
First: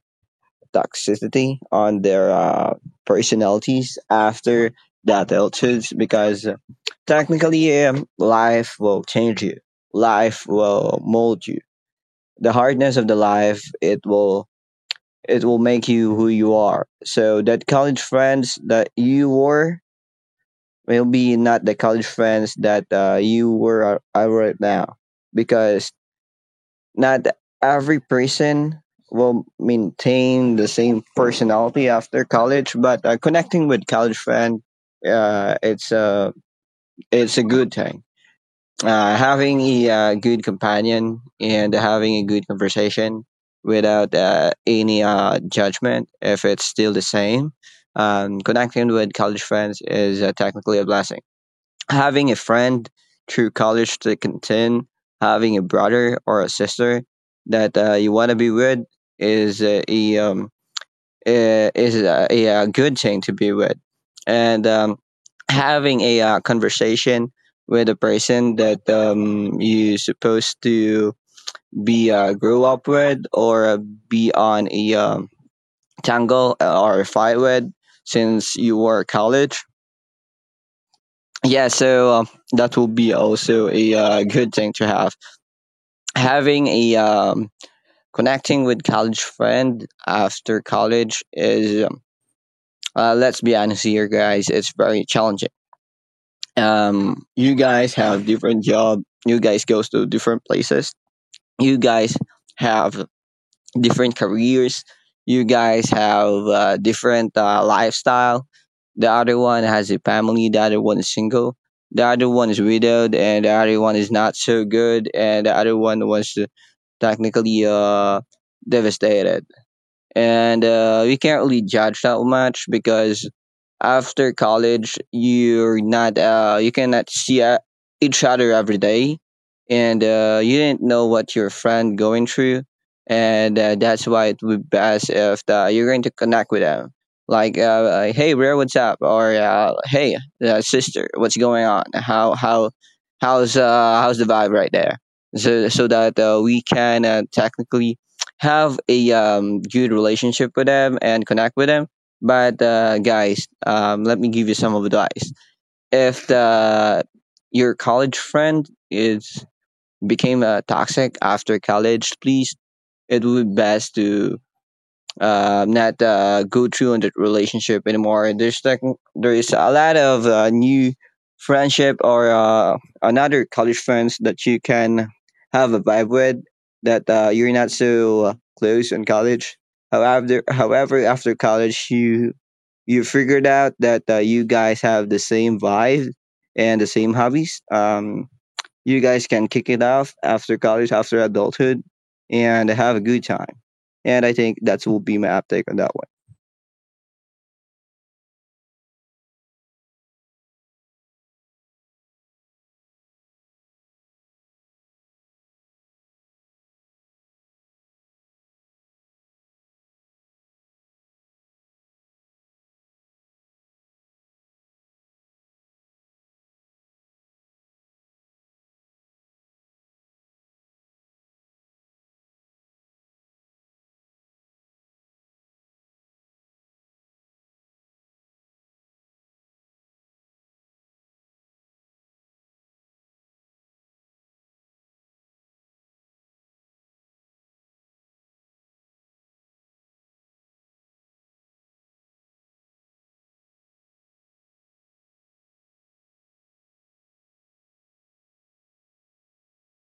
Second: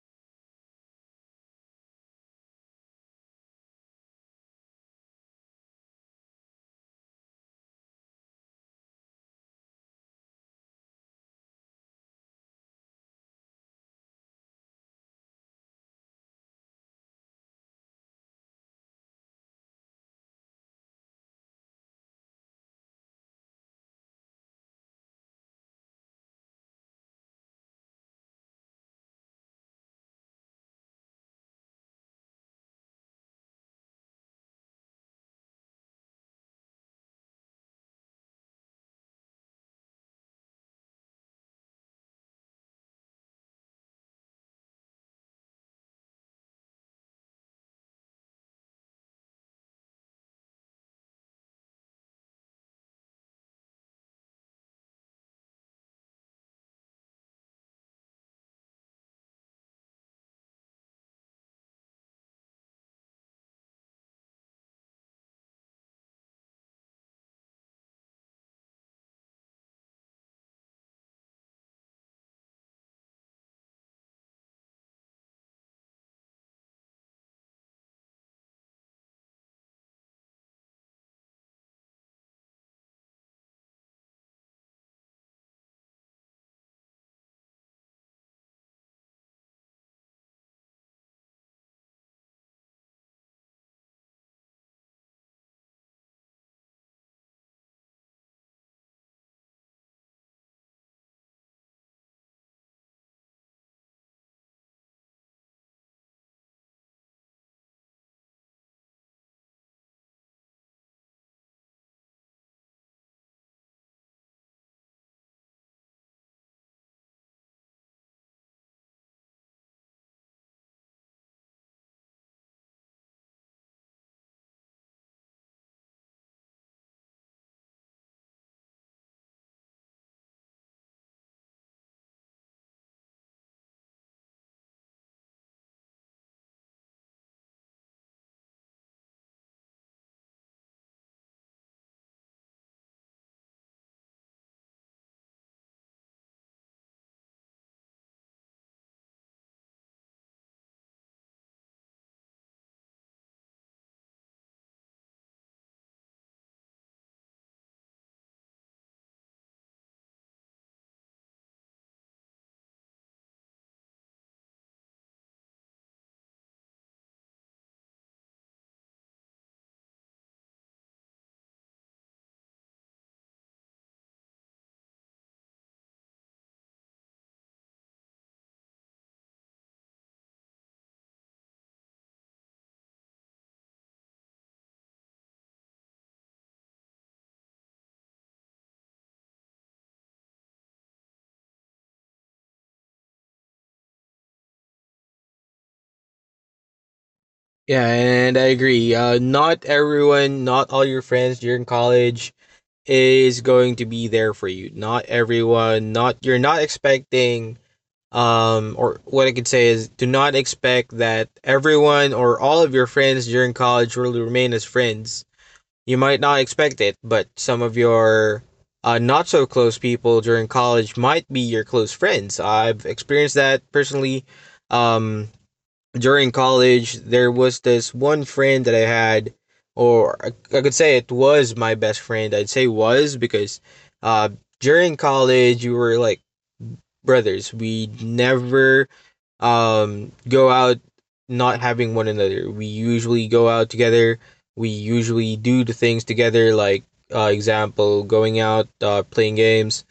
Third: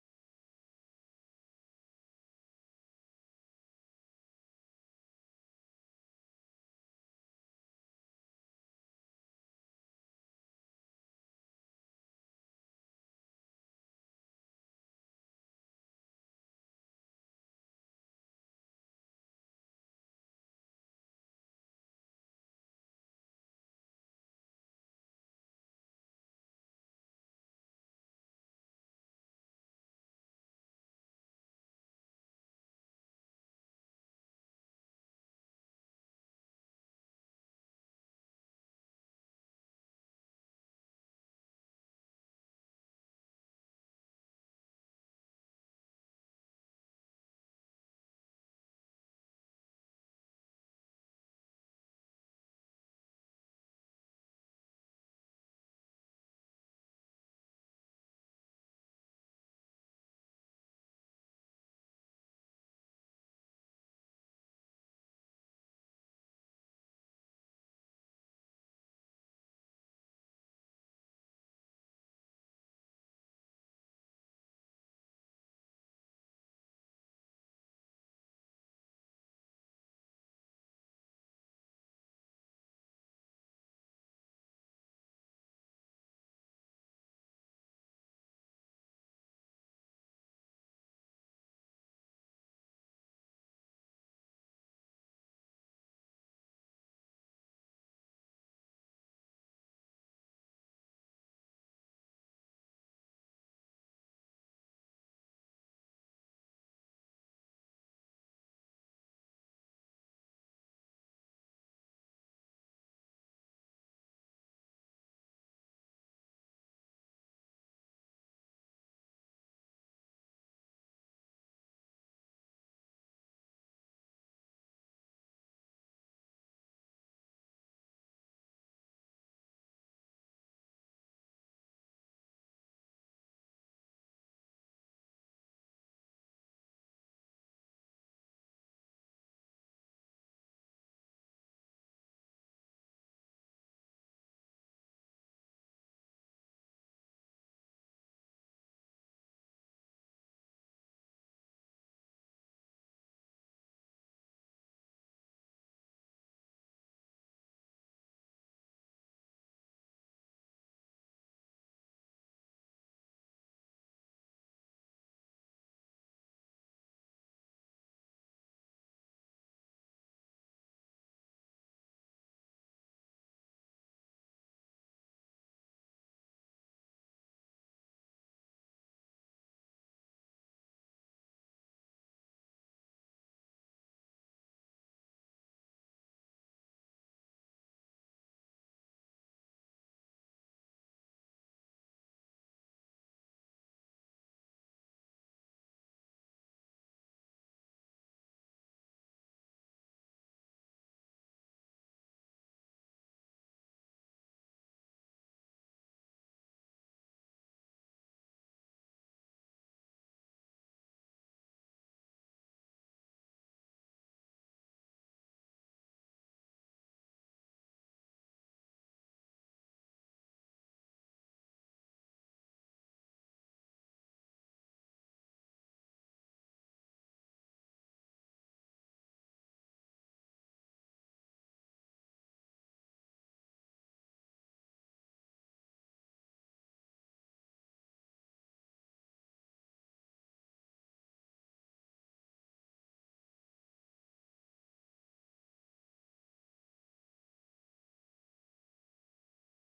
B: toxicity on their, personalities after that altitudes because technically, life will change you. Life will mold you. The hardness of the life, it will make you who you are. So that college friends that you were maybe not the college friends that you were are right now because not every person will maintain the same personality after college. But connecting with college friend, uh, it's a it's a good thing. Having a good companion and having a good conversation without any judgment, if it's still the same. Connecting with college friends is technically a blessing. Having a friend through college to contend, having a brother or a sister that you want to be with is a is a good thing to be with. And Having a conversation with a person that you supposed to be grow up with, or be on a, tangle or fight with since you were college, yeah. So that will be also a good thing to have. Having a, connecting with college friend after college is, let's be honest here guys, it's very challenging. You guys have different job, you guys goes to different places, you guys have different careers. You guys have different lifestyle. The other one has a family. The other one is single. The other one is widowed, and the other one is not so good. And the other one was technically devastated. And we can't really judge that much, because after college you're not you cannot see each other every day. And you didn't know what your friend going through. And that's why it would be best if you're going to connect with them, like hey bro, what's up, or hey sister, what's going on, how how's how's the vibe right there. So so that we can technically have a, good relationship with them and connect with them. But guys, let me give you some advice. If the, your college friend is became toxic after college, please, it would be best to not go through on that relationship anymore. There's like there is a lot of new friendship, or another college friends that you can have a vibe with, that you're not so close in college. However, after college, you figured out that you guys have the same vibe and the same hobbies. You guys can kick it off after college, after adulthood, and have a good time. And I think that will be my uptake on that one.
A: Yeah, and I agree. Not everyone, not all your friends during college is going to be there for you. Not everyone, not you're not expecting or what I could say is do not expect that everyone or all of your friends during college will remain as friends. You might not expect it, but some of your not so close people during college might be your close friends. I've experienced that personally. Um, During college, there was this one friend that I had, or I could say it was my best friend. I'd say was because uh, during college, we were like brothers. We never go out not having one another. We usually go out together. We usually do the things together, like, example, going out, playing games,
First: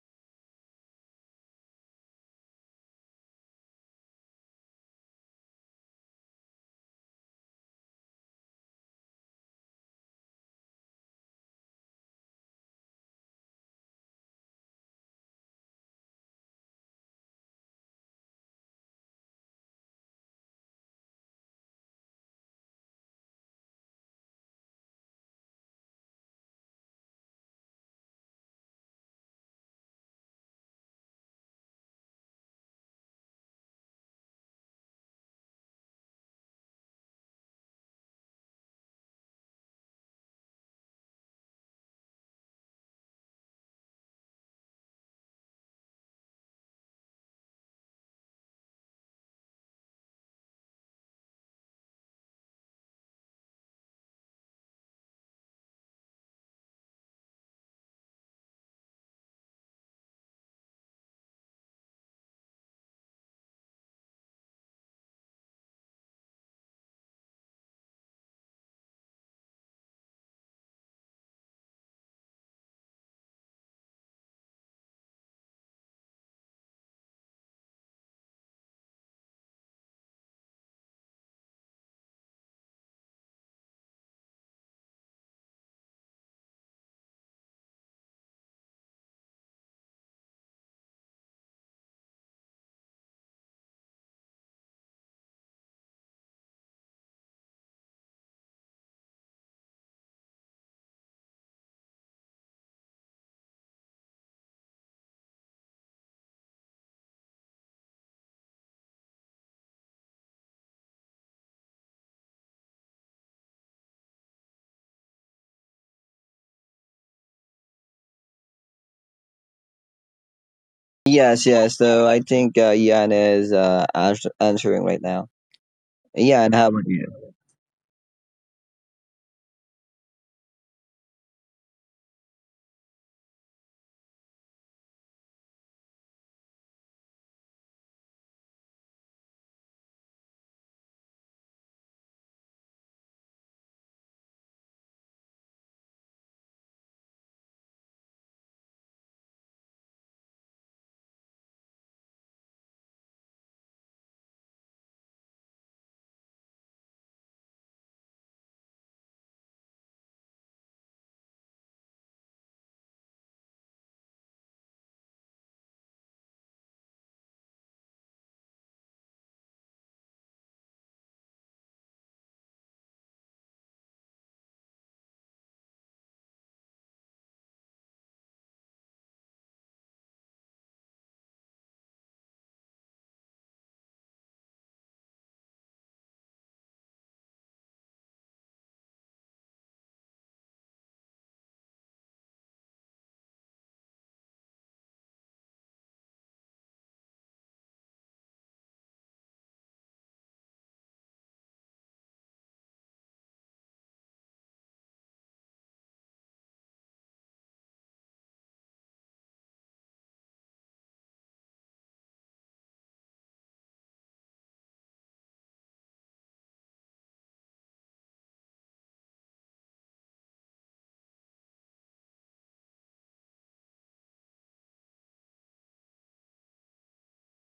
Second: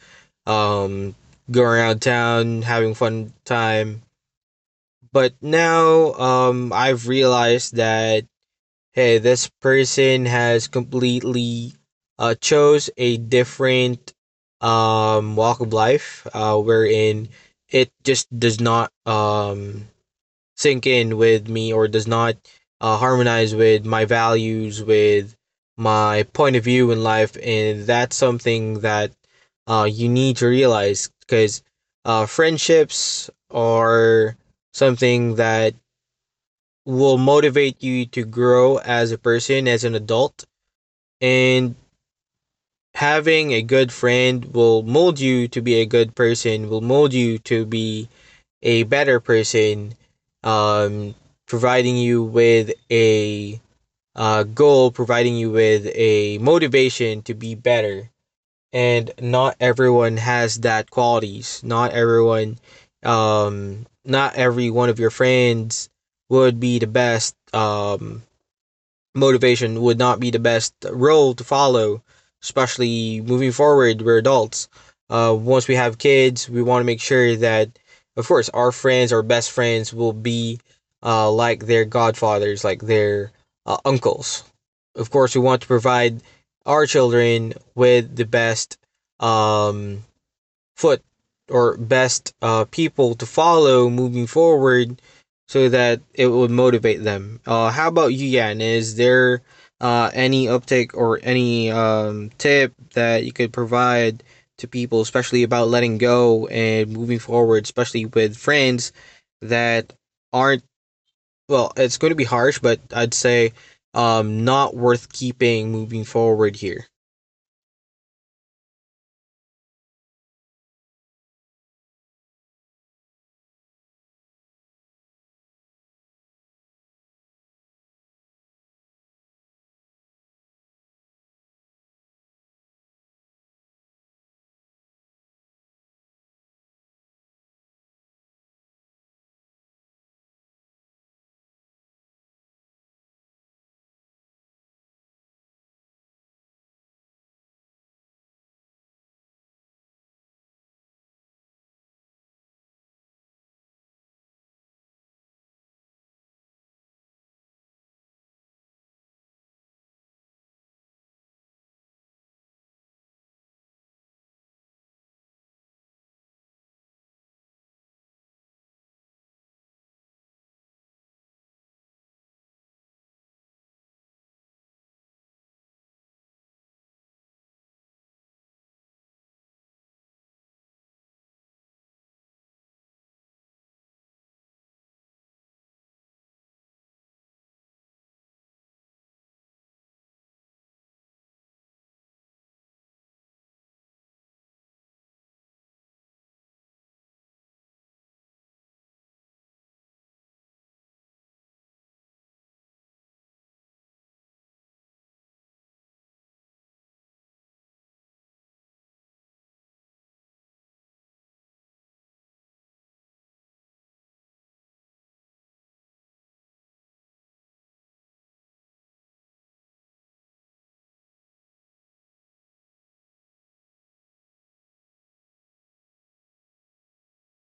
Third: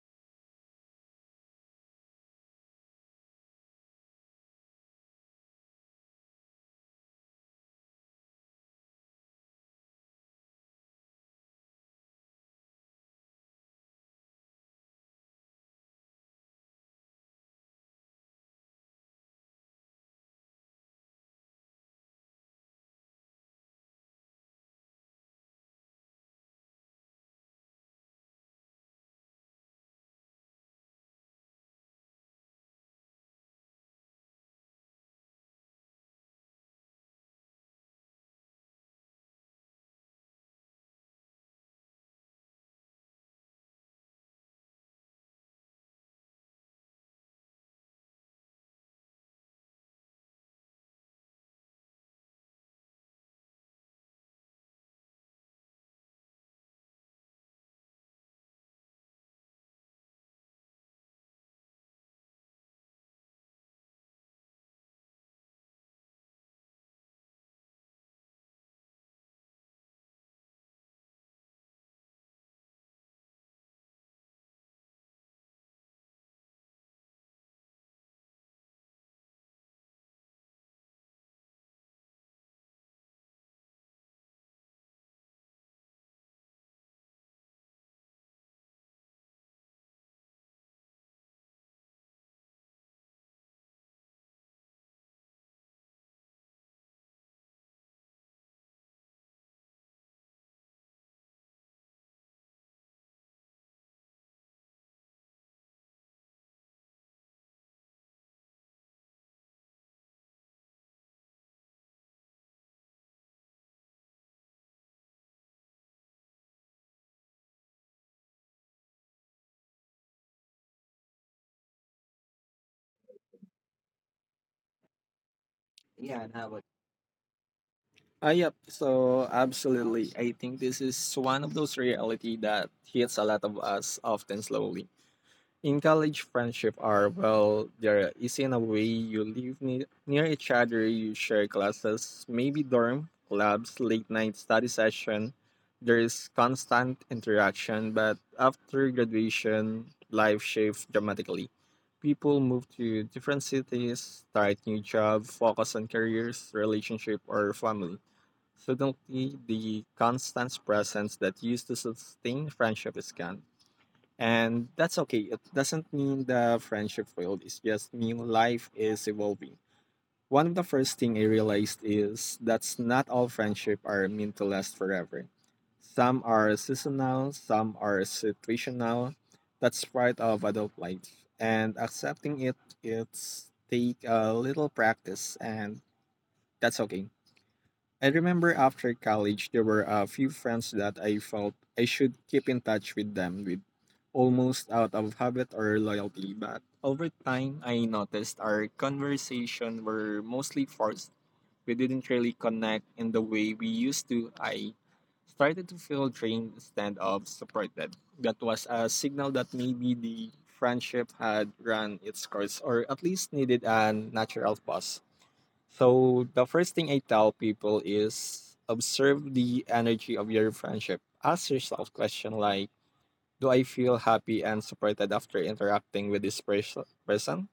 A: um, going around town, having fun time, but now I've realized that hey, this person has completely chose a different walk of life, wherein it just does not sink in with me or does not harmonize with my values, with my point of view in life, and that's something that you need to realize because friendships are something that will motivate you to grow as a person, as an adult. And having a good friend will mold you to be a good person, will mold you to be a better person, um, providing you with a goal, providing you with a motivation to be better. And not everyone has that qualities. Not everyone, not every one of your friends would be the best motivation, would not be the best role to follow, especially moving forward. We're adults. Once we have kids, we want to make sure that, of course, our friends, our best friends, will be like their godfathers, like their uncles. Of course, we want to provide our children with the best um, foot or best people to follow moving forward so that it would motivate them. How about you, Yan? Is there any uptick or any tip that you could provide to people, especially about letting go and moving forward, especially with friends that aren't, well, it's going to be harsh, but I'd say not worth keeping moving forward here?
B: Yes, yes. So I think Ian is answering right now.
C: Yeah, and how
B: Ian,
C: about
B: how about you?
C: Yep. So absolutely, I think this is one of those reality that hits a lot of us often slowly. In college, friendship are well, they're easy in a way. You live near each other, you share classes, maybe dorm, labs, late night study session. There is constant interaction, but after graduation, life shifts dramatically. People move to different cities, start new jobs, focus on careers, relationship, or family. Suddenly, the constant presence that used to sustain friendship is gone. And that's okay. It doesn't mean the friendship failed. It's just mean life is evolving. One of the first thing I realized is that's not all friendship are meant to last forever. Some are seasonal, some are situational. That's part of adult life. And accepting it, it's take a little practice and that's okay. I remember after college, there were a few friends that I felt I should keep in touch with them with almost out of habit or loyalty. But over time, I noticed our conversation were mostly forced. We didn't really connect in the way we used to. I started to feel drained instead of supported. That was a signal that maybe the friendship had run its course or at least needed a natural pause. So the first thing I tell people is observe the energy of your friendship. Ask yourself question like, do I feel happy and supported after interacting with this person?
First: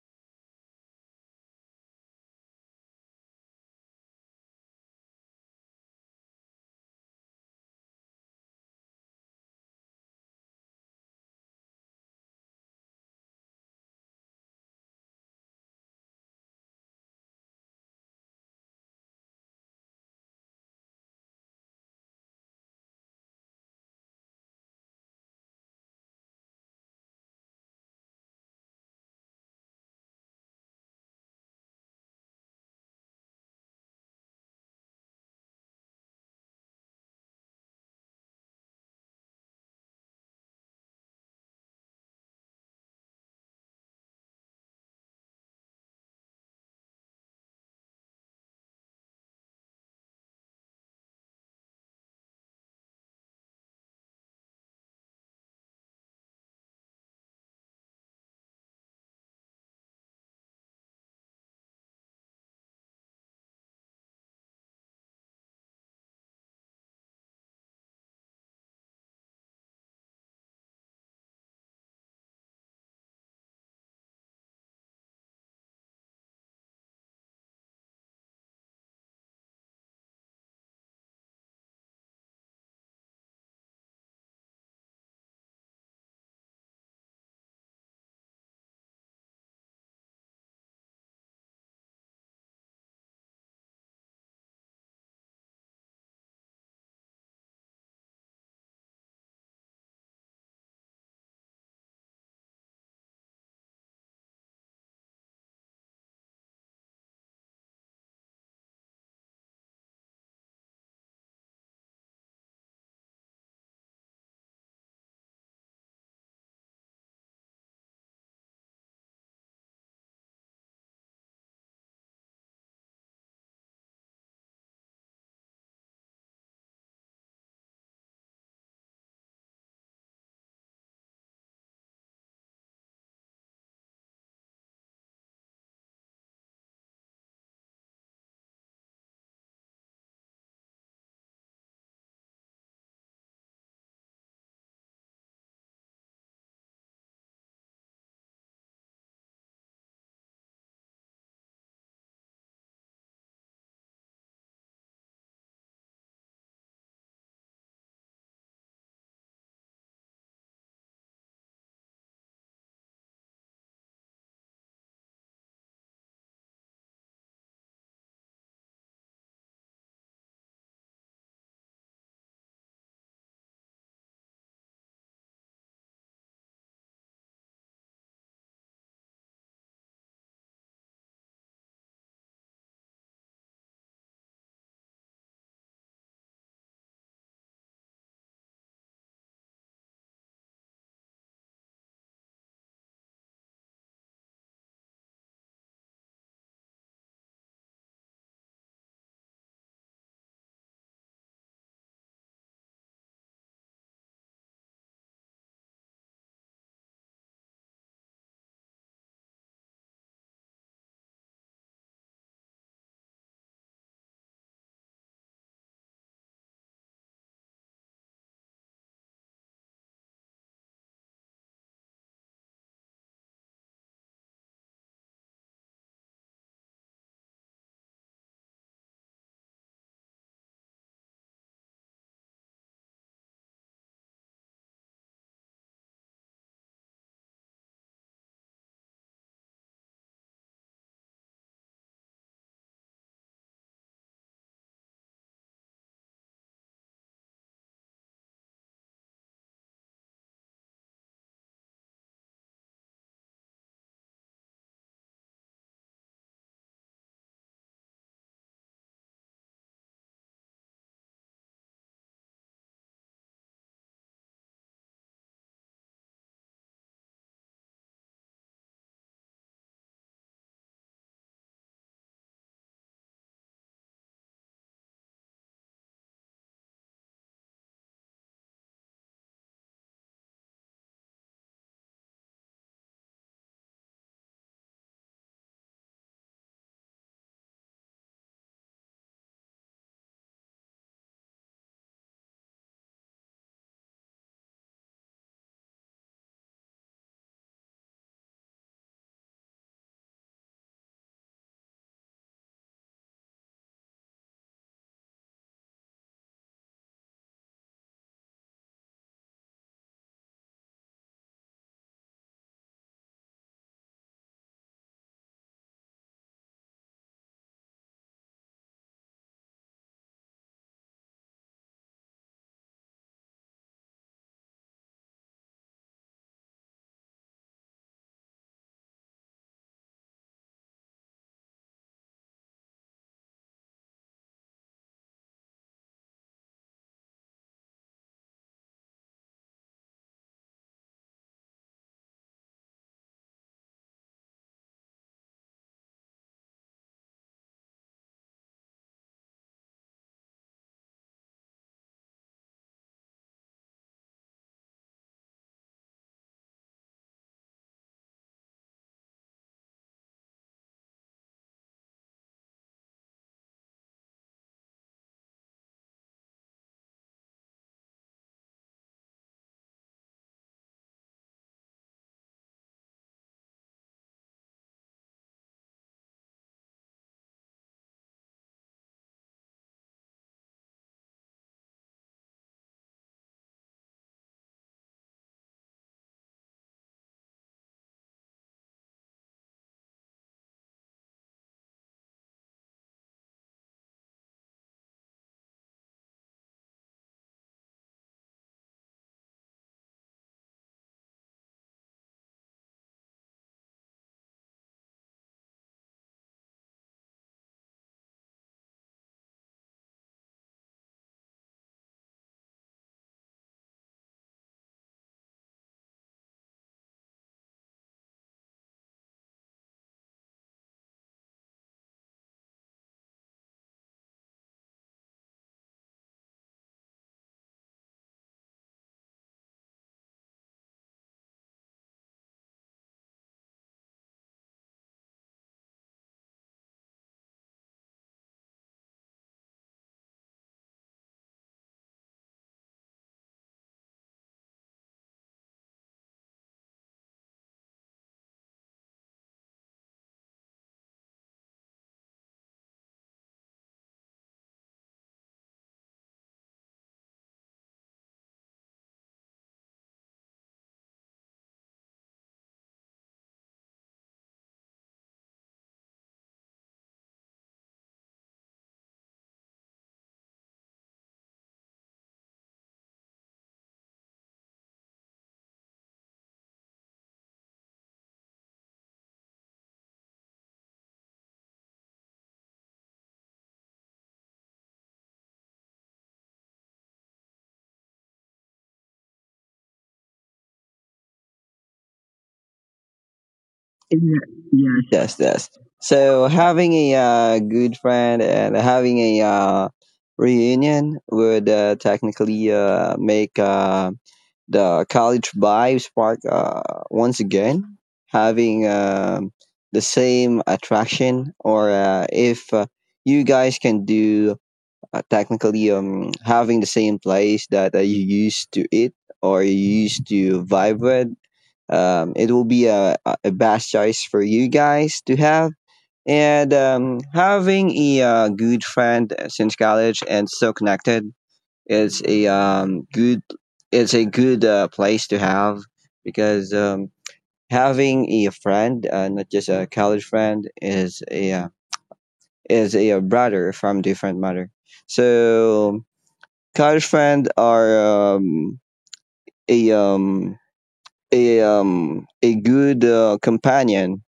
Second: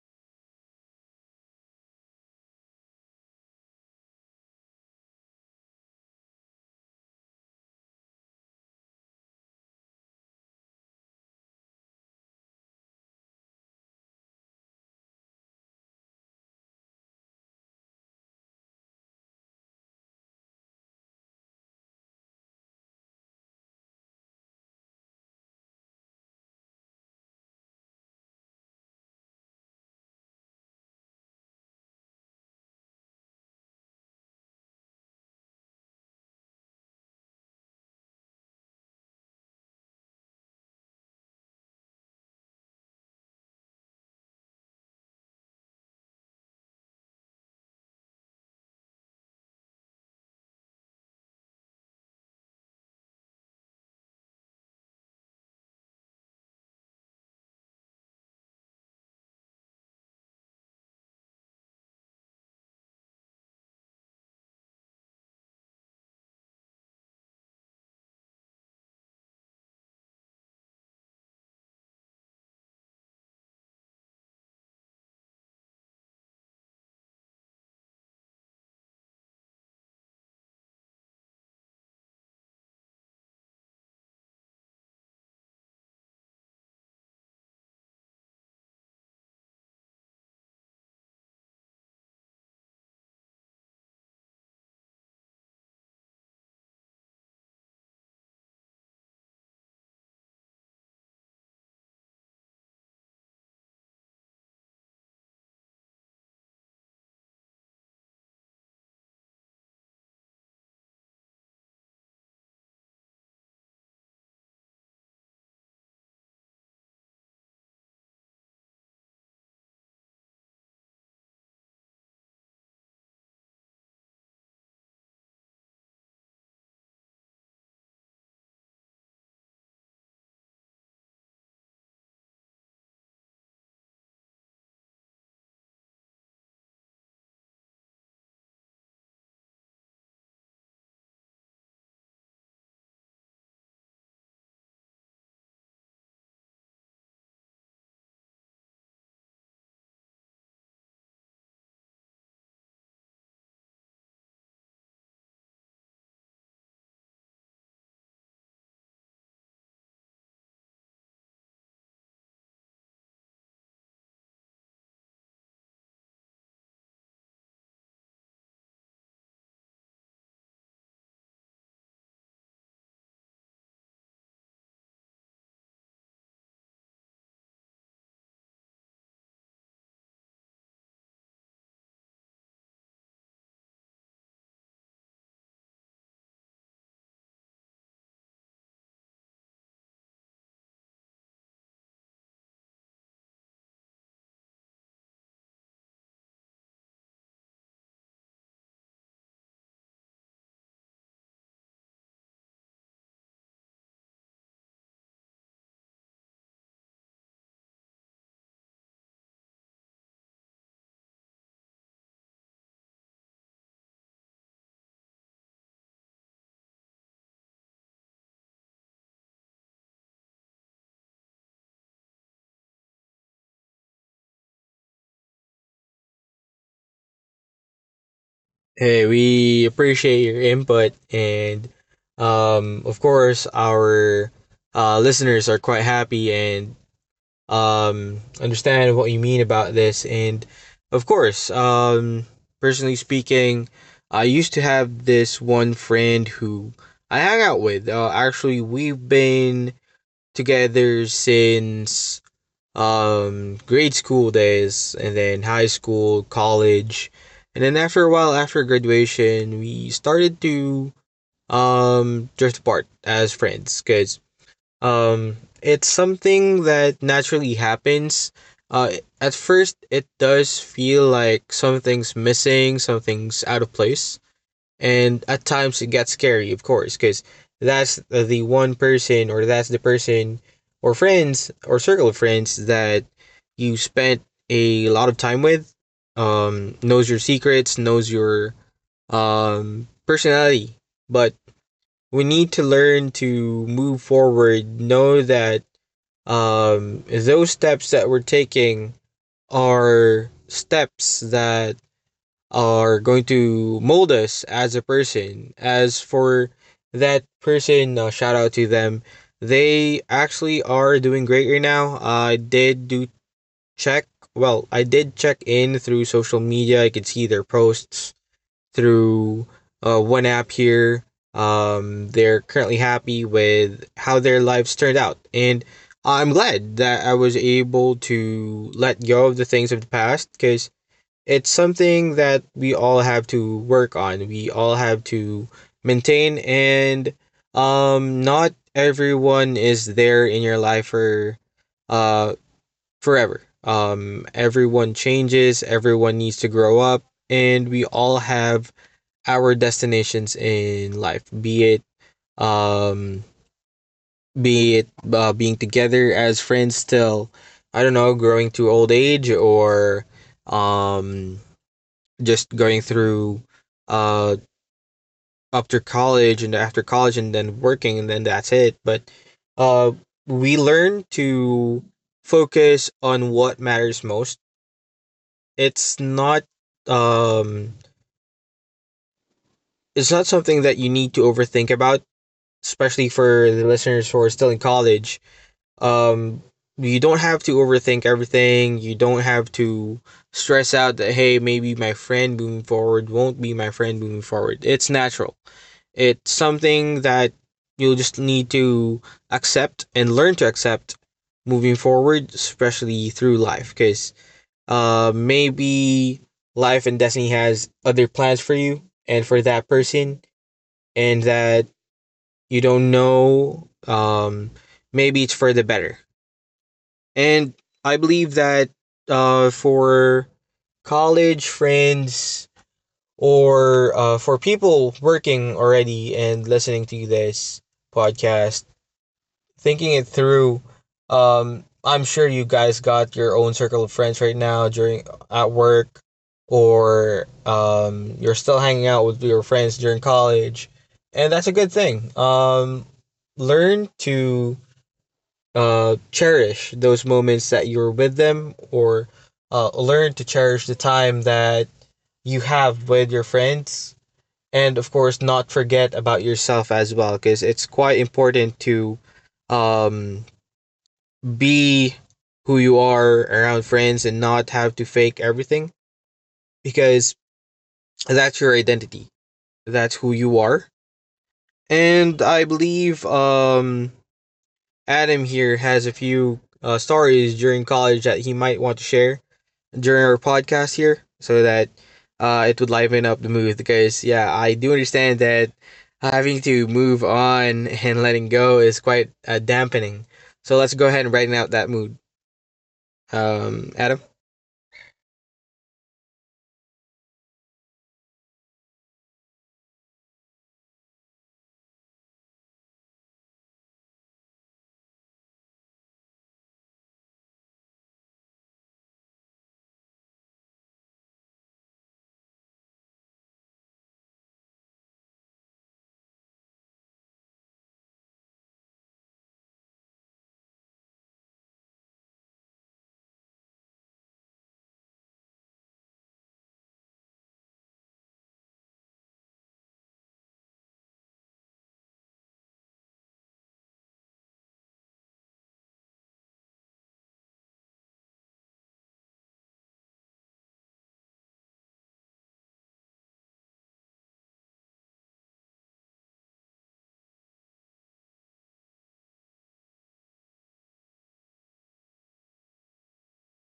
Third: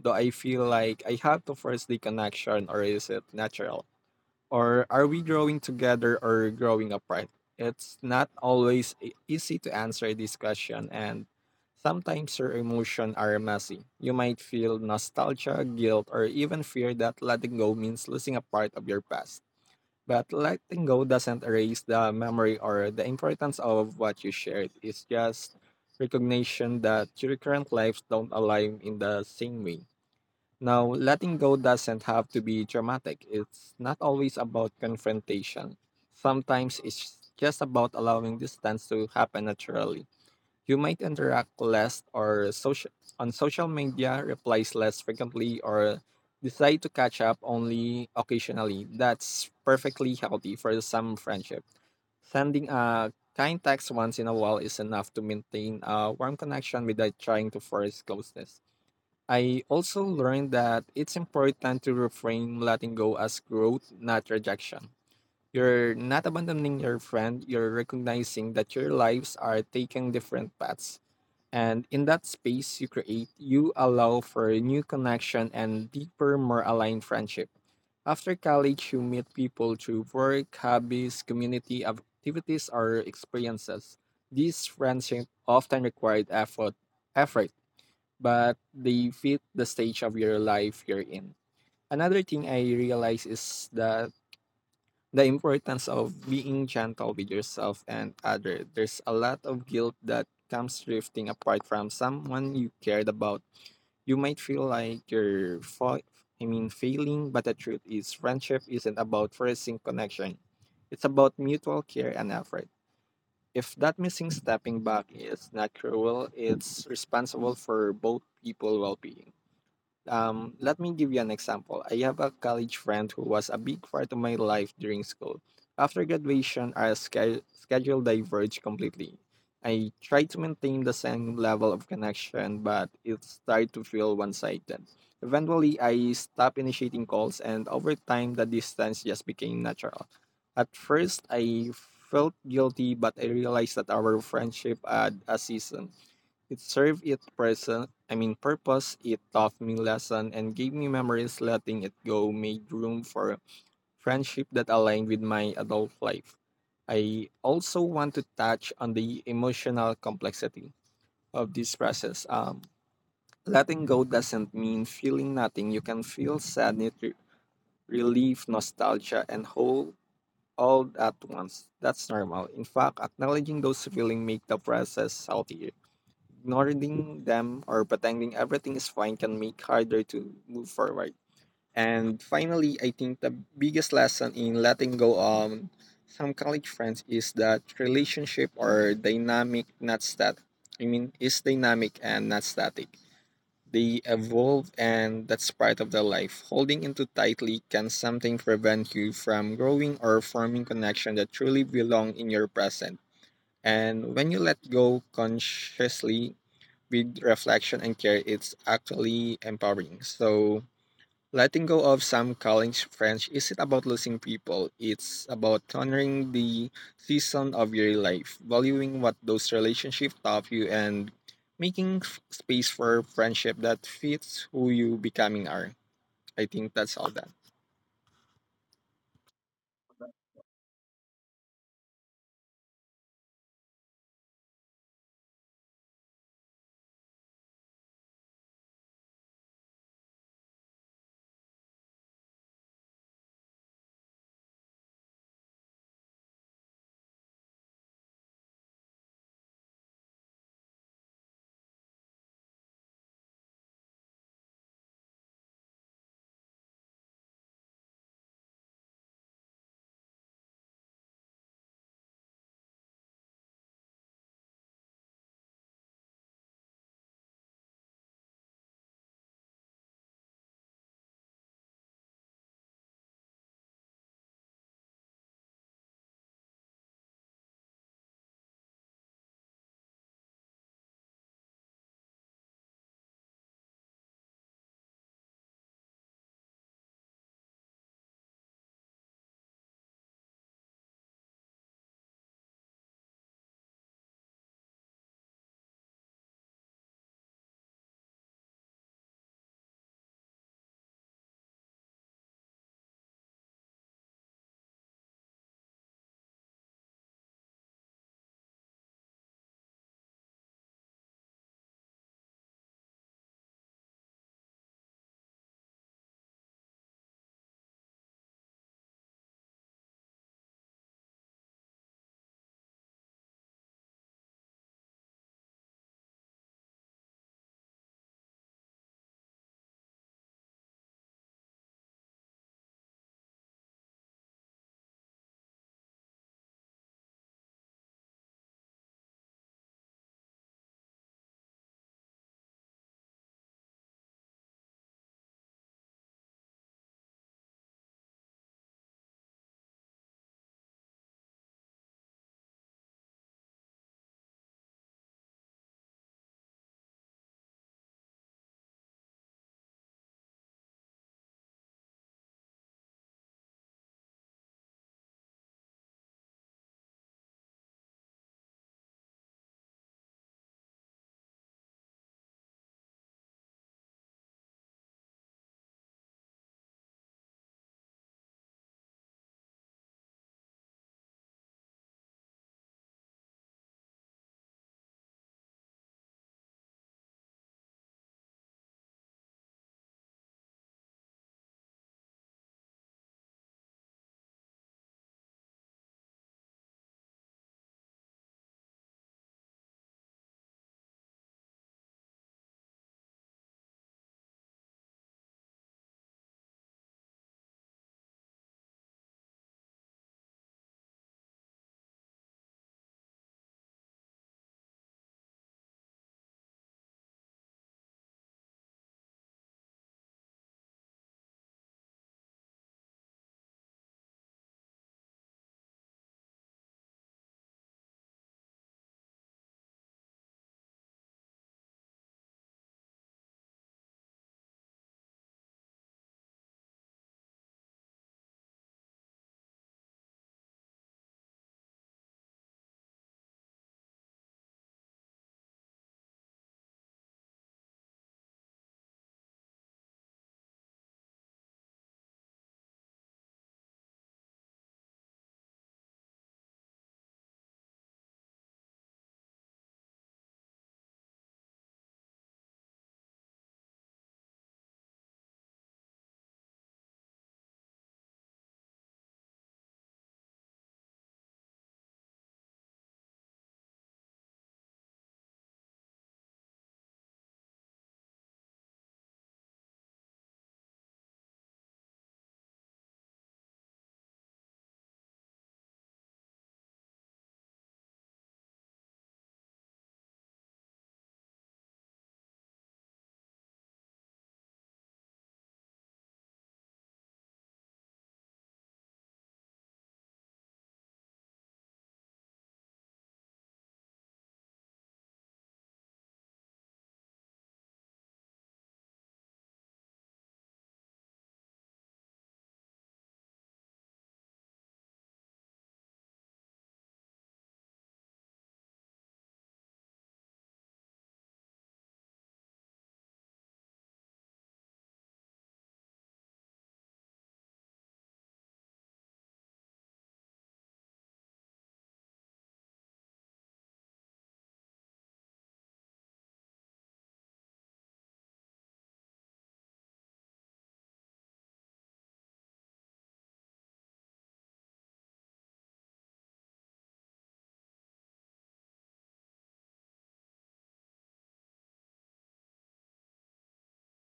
C: Do I feel like I have to force the connection or is it natural? Or are we growing together or growing apart? It's not always easy to answer this question, and sometimes your emotions are messy. You might feel nostalgia, guilt, or even fear that letting go means losing a part of your past. But letting go doesn't erase the memory or the importance of what you shared. It's just recognition that your current lives don't align in the same way. Now, letting go doesn't have to be dramatic. It's not always about confrontation. Sometimes it's just about allowing distance to happen naturally. You might interact less or social on social media, replies less frequently, or decide to catch up only occasionally. That's perfectly healthy for some friendship. Sending a kind text once in a while is enough to maintain a warm connection without trying to force closeness. I also learned that it's important to reframe letting go as growth, not rejection. You're not abandoning your friend, you're recognizing that your lives are taking different paths. And in that space you create, you allow for a new connection and deeper, more aligned friendship. After college, you meet people through work, hobbies, community activities, or experiences. These friendships often required effort but they fit the stage of your life you're in. Another thing I realize is that the importance of being gentle with yourself and other. There's a lot of guilt that comes drifting apart from someone you cared about. You might feel like you're failing, but the truth is friendship isn't about forcing connection. It's about mutual care and effort. If that missing stepping back is not cruel, it's responsible for both people well being. Let me give you an example. I have a college friend who was a big part of my life during school. After graduation, our schedule diverged completely. I tried to maintain the same level of connection, but it started to feel one sided. Eventually, I stopped initiating calls, and over time, the distance just became natural. At first, I felt guilty, but I realized that our friendship had a season. It served its present, I mean purpose, it taught me lesson and gave me memories letting it go made room for friendship that aligned with my adult life. I also want to touch on the emotional complexity of this process. Letting go doesn't mean feeling nothing. You can feel sadness, relief, nostalgia, and whole all at once. That's normal. In fact, acknowledging those feelings make the process healthier. Ignoring them or pretending everything is fine can make harder to move forward. And finally, I think the biggest lesson in letting go some college friends is that relationship are dynamic, not static. I mean, is dynamic and not static. They evolve, and that's part of their life. Holding into tightly can sometimes prevent you from growing or forming connection that truly belong in your present. And when you let go consciously, with reflection and care, it's actually empowering. So, letting go of some college friends isn't about losing people, it's about honoring the season of your life, valuing what those relationships taught you, and making space for friendship that fits who you becoming are. I think that's all that.
A: Hey, we appreciate your input, and of course, our listeners are quite happy and understand what you mean about this. And of course, personally speaking, I used to have this one friend who I hang out with. Actually, we've been together since grade school days, and then high school, college, and then after a while, after graduation, we started to drift apart as friends because it's something that naturally happens. Uh, at first, it does feel like something's missing, something's out of place, and at times it gets scary, of course, because that's the one person or that's the person or friends or circle of friends that you spent a lot of time with, knows your secrets, knows your personality. But we need to learn to move forward, know that those steps that we're taking are steps that are going to mold us as a person. As for that person, shout out to them. They actually are doing great right now. I did do check. Well, I did check in through social media. I could see their posts through one app here. They're currently happy with how their lives turned out, and I'm glad that I was able to let go of the things of the past because it's something that we all have to work on. We all have to maintain, and not everyone is there in your life for uh forever. Everyone changes, everyone needs to grow up, and we all have our destinations in life. Um be it being together as friends till I don't know, growing to old age or um just going through uh up to college and after college and then working and then that's it, but uh we learn to focus on what matters most. it's not um it's not something that you need to overthink about, especially for the listeners who are still in college um you don't have to overthink everything. You don't have to stress out that hey, maybe my friend moving forward won't be my friend moving forward. It's natural. It's something that you'll just need to accept and learn to accept moving forward, especially through life. Because maybe life and destiny has other plans for you and for that person, and that you don't know. Maybe it's for the better. And I believe that for college friends or for people working already and listening to this podcast, thinking it through, I'm sure you guys got your own circle of friends right now during at work, or you're still hanging out with your friends during college, and that's a good thing. Learn to cherish those moments that you're with them, or learn to cherish the time that you have with your friends, and of course, not forget about yourself as well, because it's quite important to um, be who you are around friends and not have to fake everything, because that's your identity. That's who you are. And I believe Adam here has a few stories during college that he might want to share during our podcast here so that it would liven up the mood because, yeah, I do understand that having to move on and letting go is quite dampening. So let's go ahead and brighten out that mood. Adam?
B: Yes, yes, yes. So having a good friend and having a reunion would technically make the college vibe spark once again, having the same attraction, or if you guys can do technically having the same place that you used to eat or you used to vibe with, it will be a a best choice for you guys to have. And having a good friend since college and so connected, it's a good it's a good place to have, because having a friend, not just a college friend, is a, is a brother from different mother. So college friend are a um, a good companion.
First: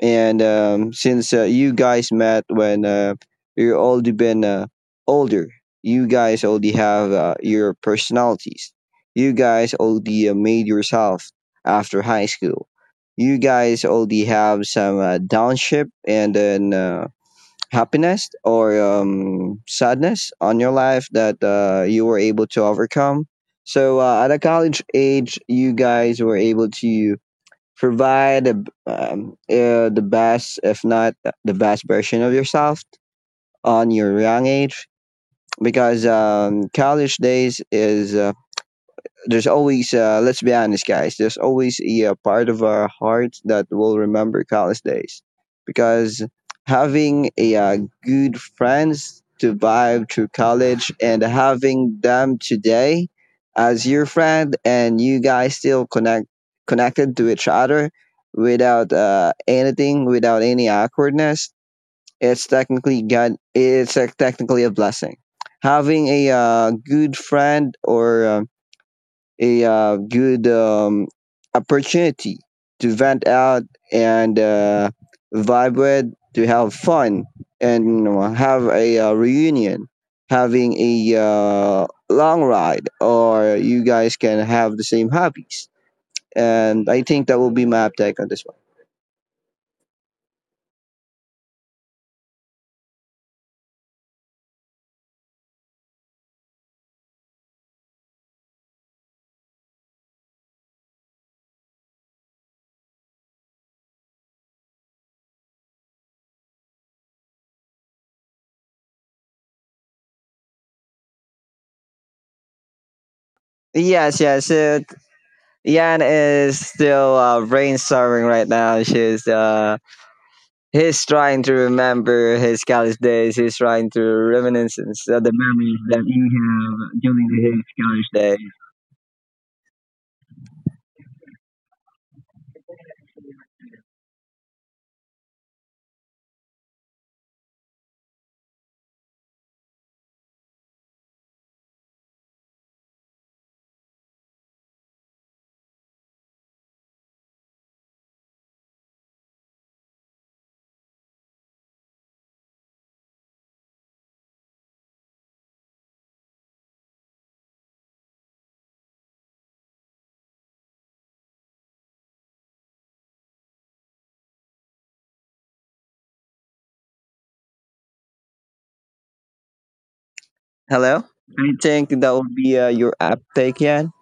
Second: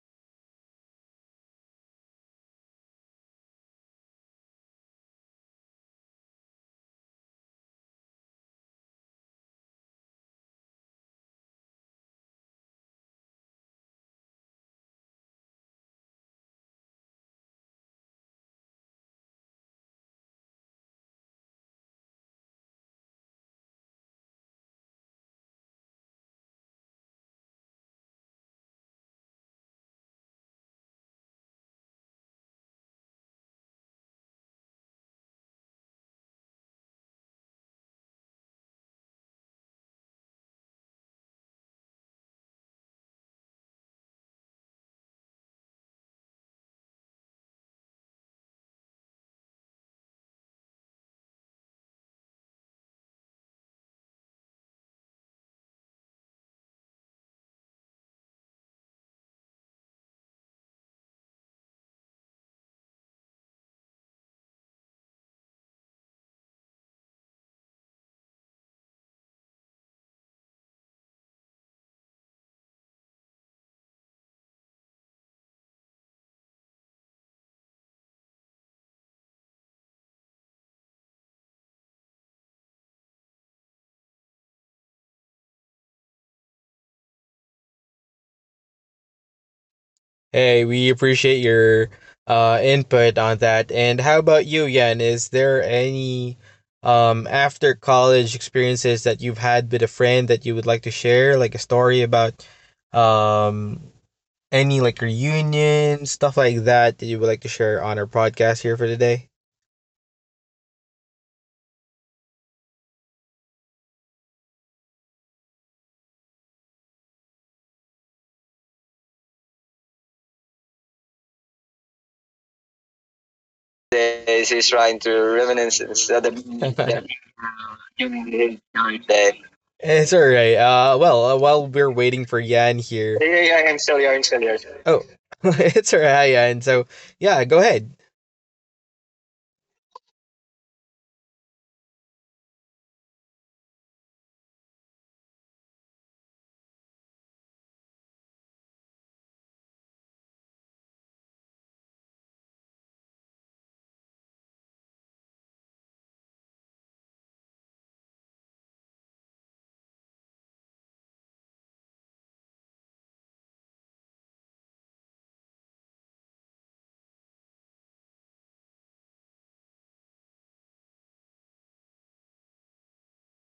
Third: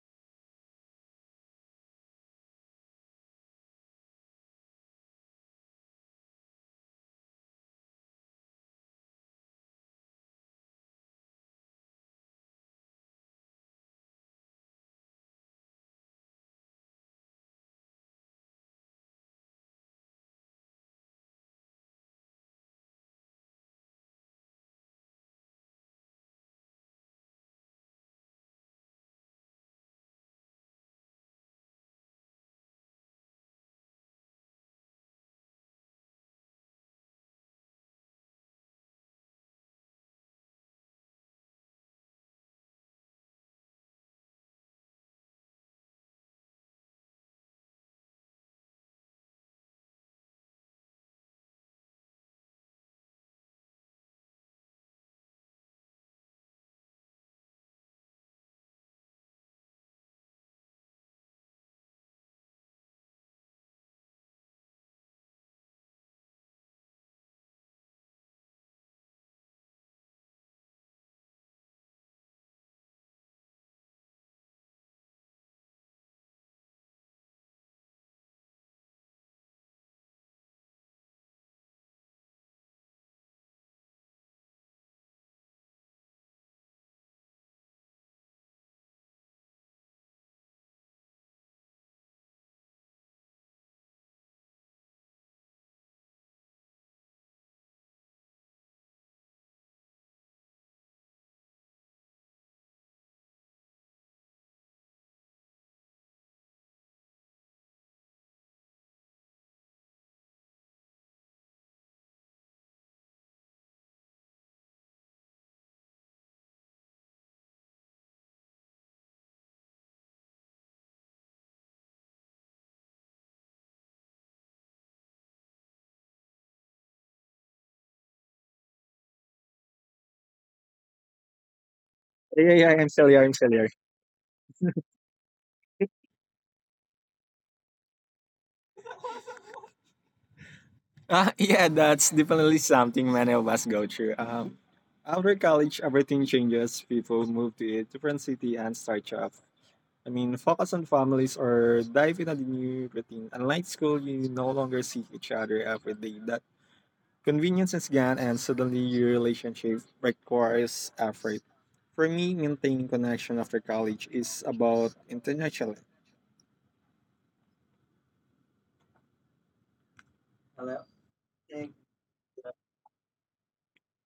B: And since you guys met, when you're already been older, you guys already have your personalities. You guys already made yourself after high school. You guys already have some downship, and then happiness or sadness on your life that you were able to overcome. So at a college age, you guys were able to provide the best, if not the best version of yourself on your young age, because college days is. There's always let's be honest guys, there's always a, part of our heart that will remember college days, because having a good friends to vibe through college and having them today as your friend, and you guys still connected to each other without anything, without any awkwardness, it's technically god, it's technically a blessing. Having a good friend, or a good, opportunity to vent out and vibe with, to have fun and you know, have a reunion, having a long ride, or you guys can have the same hobbies. And I think that will be my uptake on this one.
A: Hey, we appreciate your input on that. And how about you, Yan? Is there any after college experiences that you've had with a friend that you would like to share, like a story about um any like reunion, stuff like that that you would like to share on our podcast here for today?
B: Yes, yes. Yan is still brainstorming right now. She's he's trying to remember his college days. He's trying to
A: Days he's
B: reminiscence of the
A: trying to
B: memories that
A: reminisce
B: he
A: instead of
B: have during his college day.
A: during his time. It's all right. Well, while we're
C: Yeah, yeah,
A: waiting for
C: yeah, I'm still
A: Yan
C: here. I'm
A: here.
C: still
A: Yeah,
C: here.
A: yeah, yeah, I'm still here. I'm still here. Oh, it's all right, Yan. So yeah, go ahead.
C: Yeah, that's definitely something many of us go through. After college, everything changes. People move to a different city and start job, focus on families or dive into the new routine. Unlike school, you no longer see each other every day. That convenience is gone, and suddenly your relationship requires effort. For me, maintaining connection after college is about intentionally.
B: Hello? I think that would be your app take, Yan.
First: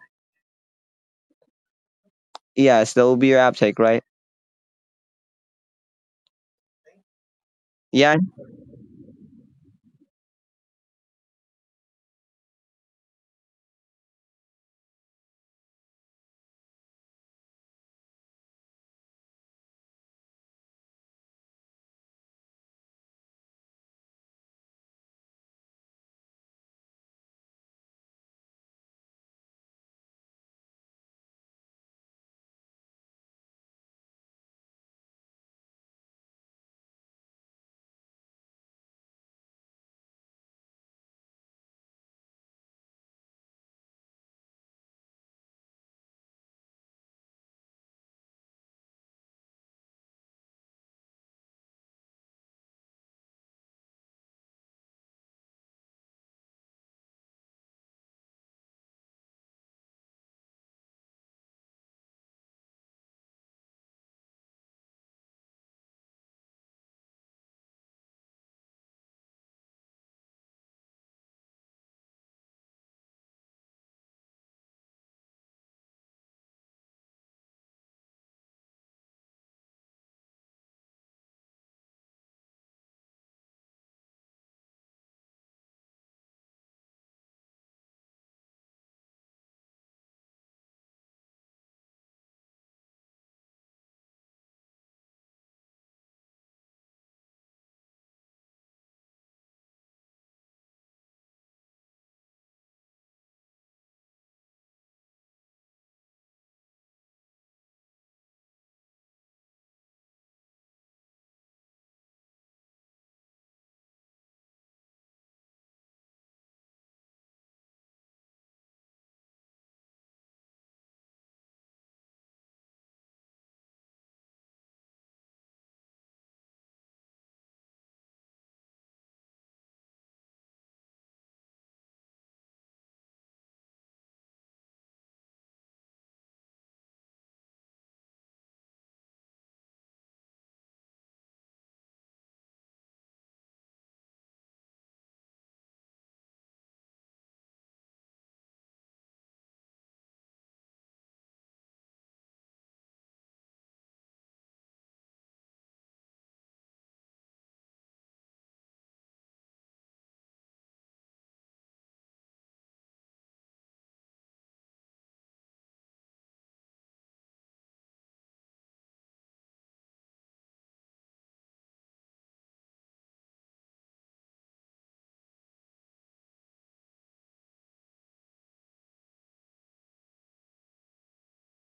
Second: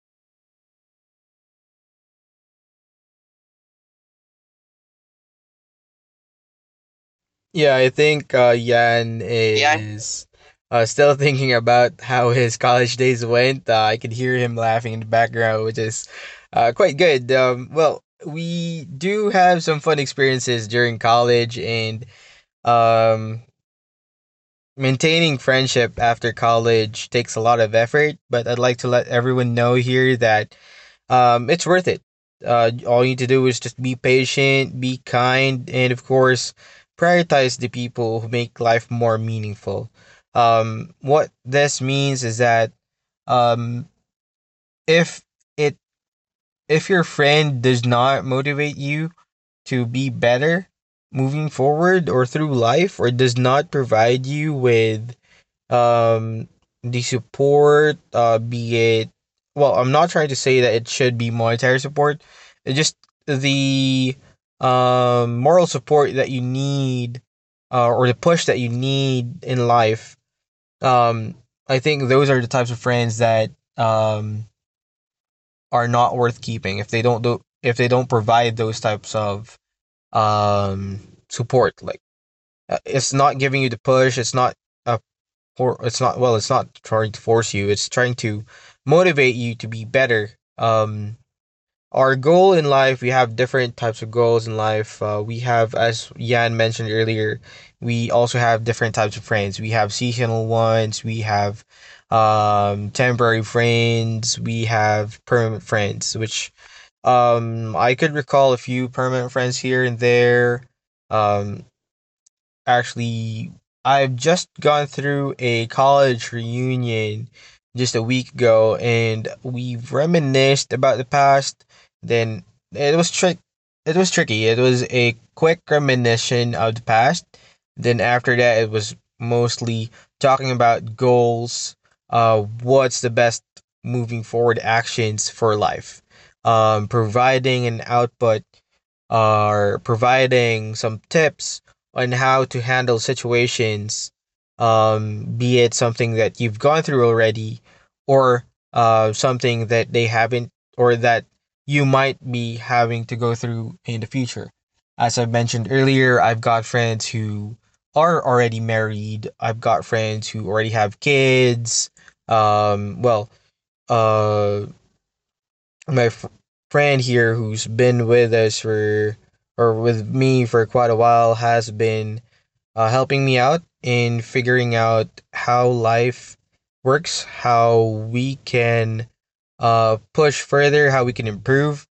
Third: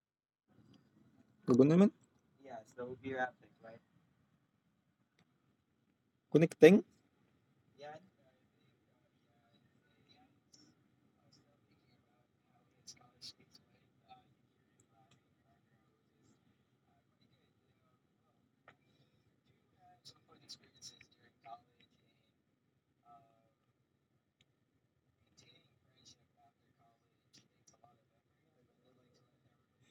C: Ano ba naman?
B: Yes, that would be your app take, right?
C: Connecting?
A: Yeah, I
B: Yeah,
A: think Yan is still thinking about how his college days went. I could hear him laughing in the background, which is quite good. Well, we do have some fun experiences during college, and um, maintaining friendship after college takes a lot of effort, but I'd like to let everyone know here that it's worth it. All you need to do is just be patient, be kind, and of course, prioritize the people who make life more meaningful. What this means is that um, if it if your friend does not motivate you to be better moving forward or through life, or does not provide you with um the support, be it, well, I'm not trying to say that it should be monetary support, it just the moral support that you need, or the push that you need in life um I think those are the types of friends that um are not worth keeping if they don't do if they don't provide those types of um support, like it's not giving you the push, it's not uh, or it's not, well, it's not trying to force you, it's trying to motivate you to be better um our goal in life, we have different types of goals in life. We have, as Yan mentioned earlier, we also have different types of friends. We have seasonal ones, we have temporary friends, we have permanent friends, which I could recall a few permanent friends here and there. um, Actually, I've just gone through a college reunion just a week ago, and we reminisced about the past. Then it was trick it was tricky. It was a quick reminiscence of the past. Then after that, it was mostly talking about goals, what's the best moving forward actions for life. Providing an output, are providing some tips on how to handle situations, be it something that you've gone through already or something that they haven't, or that you might be having to go through in the future. As I mentioned earlier, I've got friends who are already married. I've got friends who already have kids. Well, uh, my f- friend here who's been with us for or with me for quite a while has been helping me out in figuring out how life works, how we can push further, how we can improve.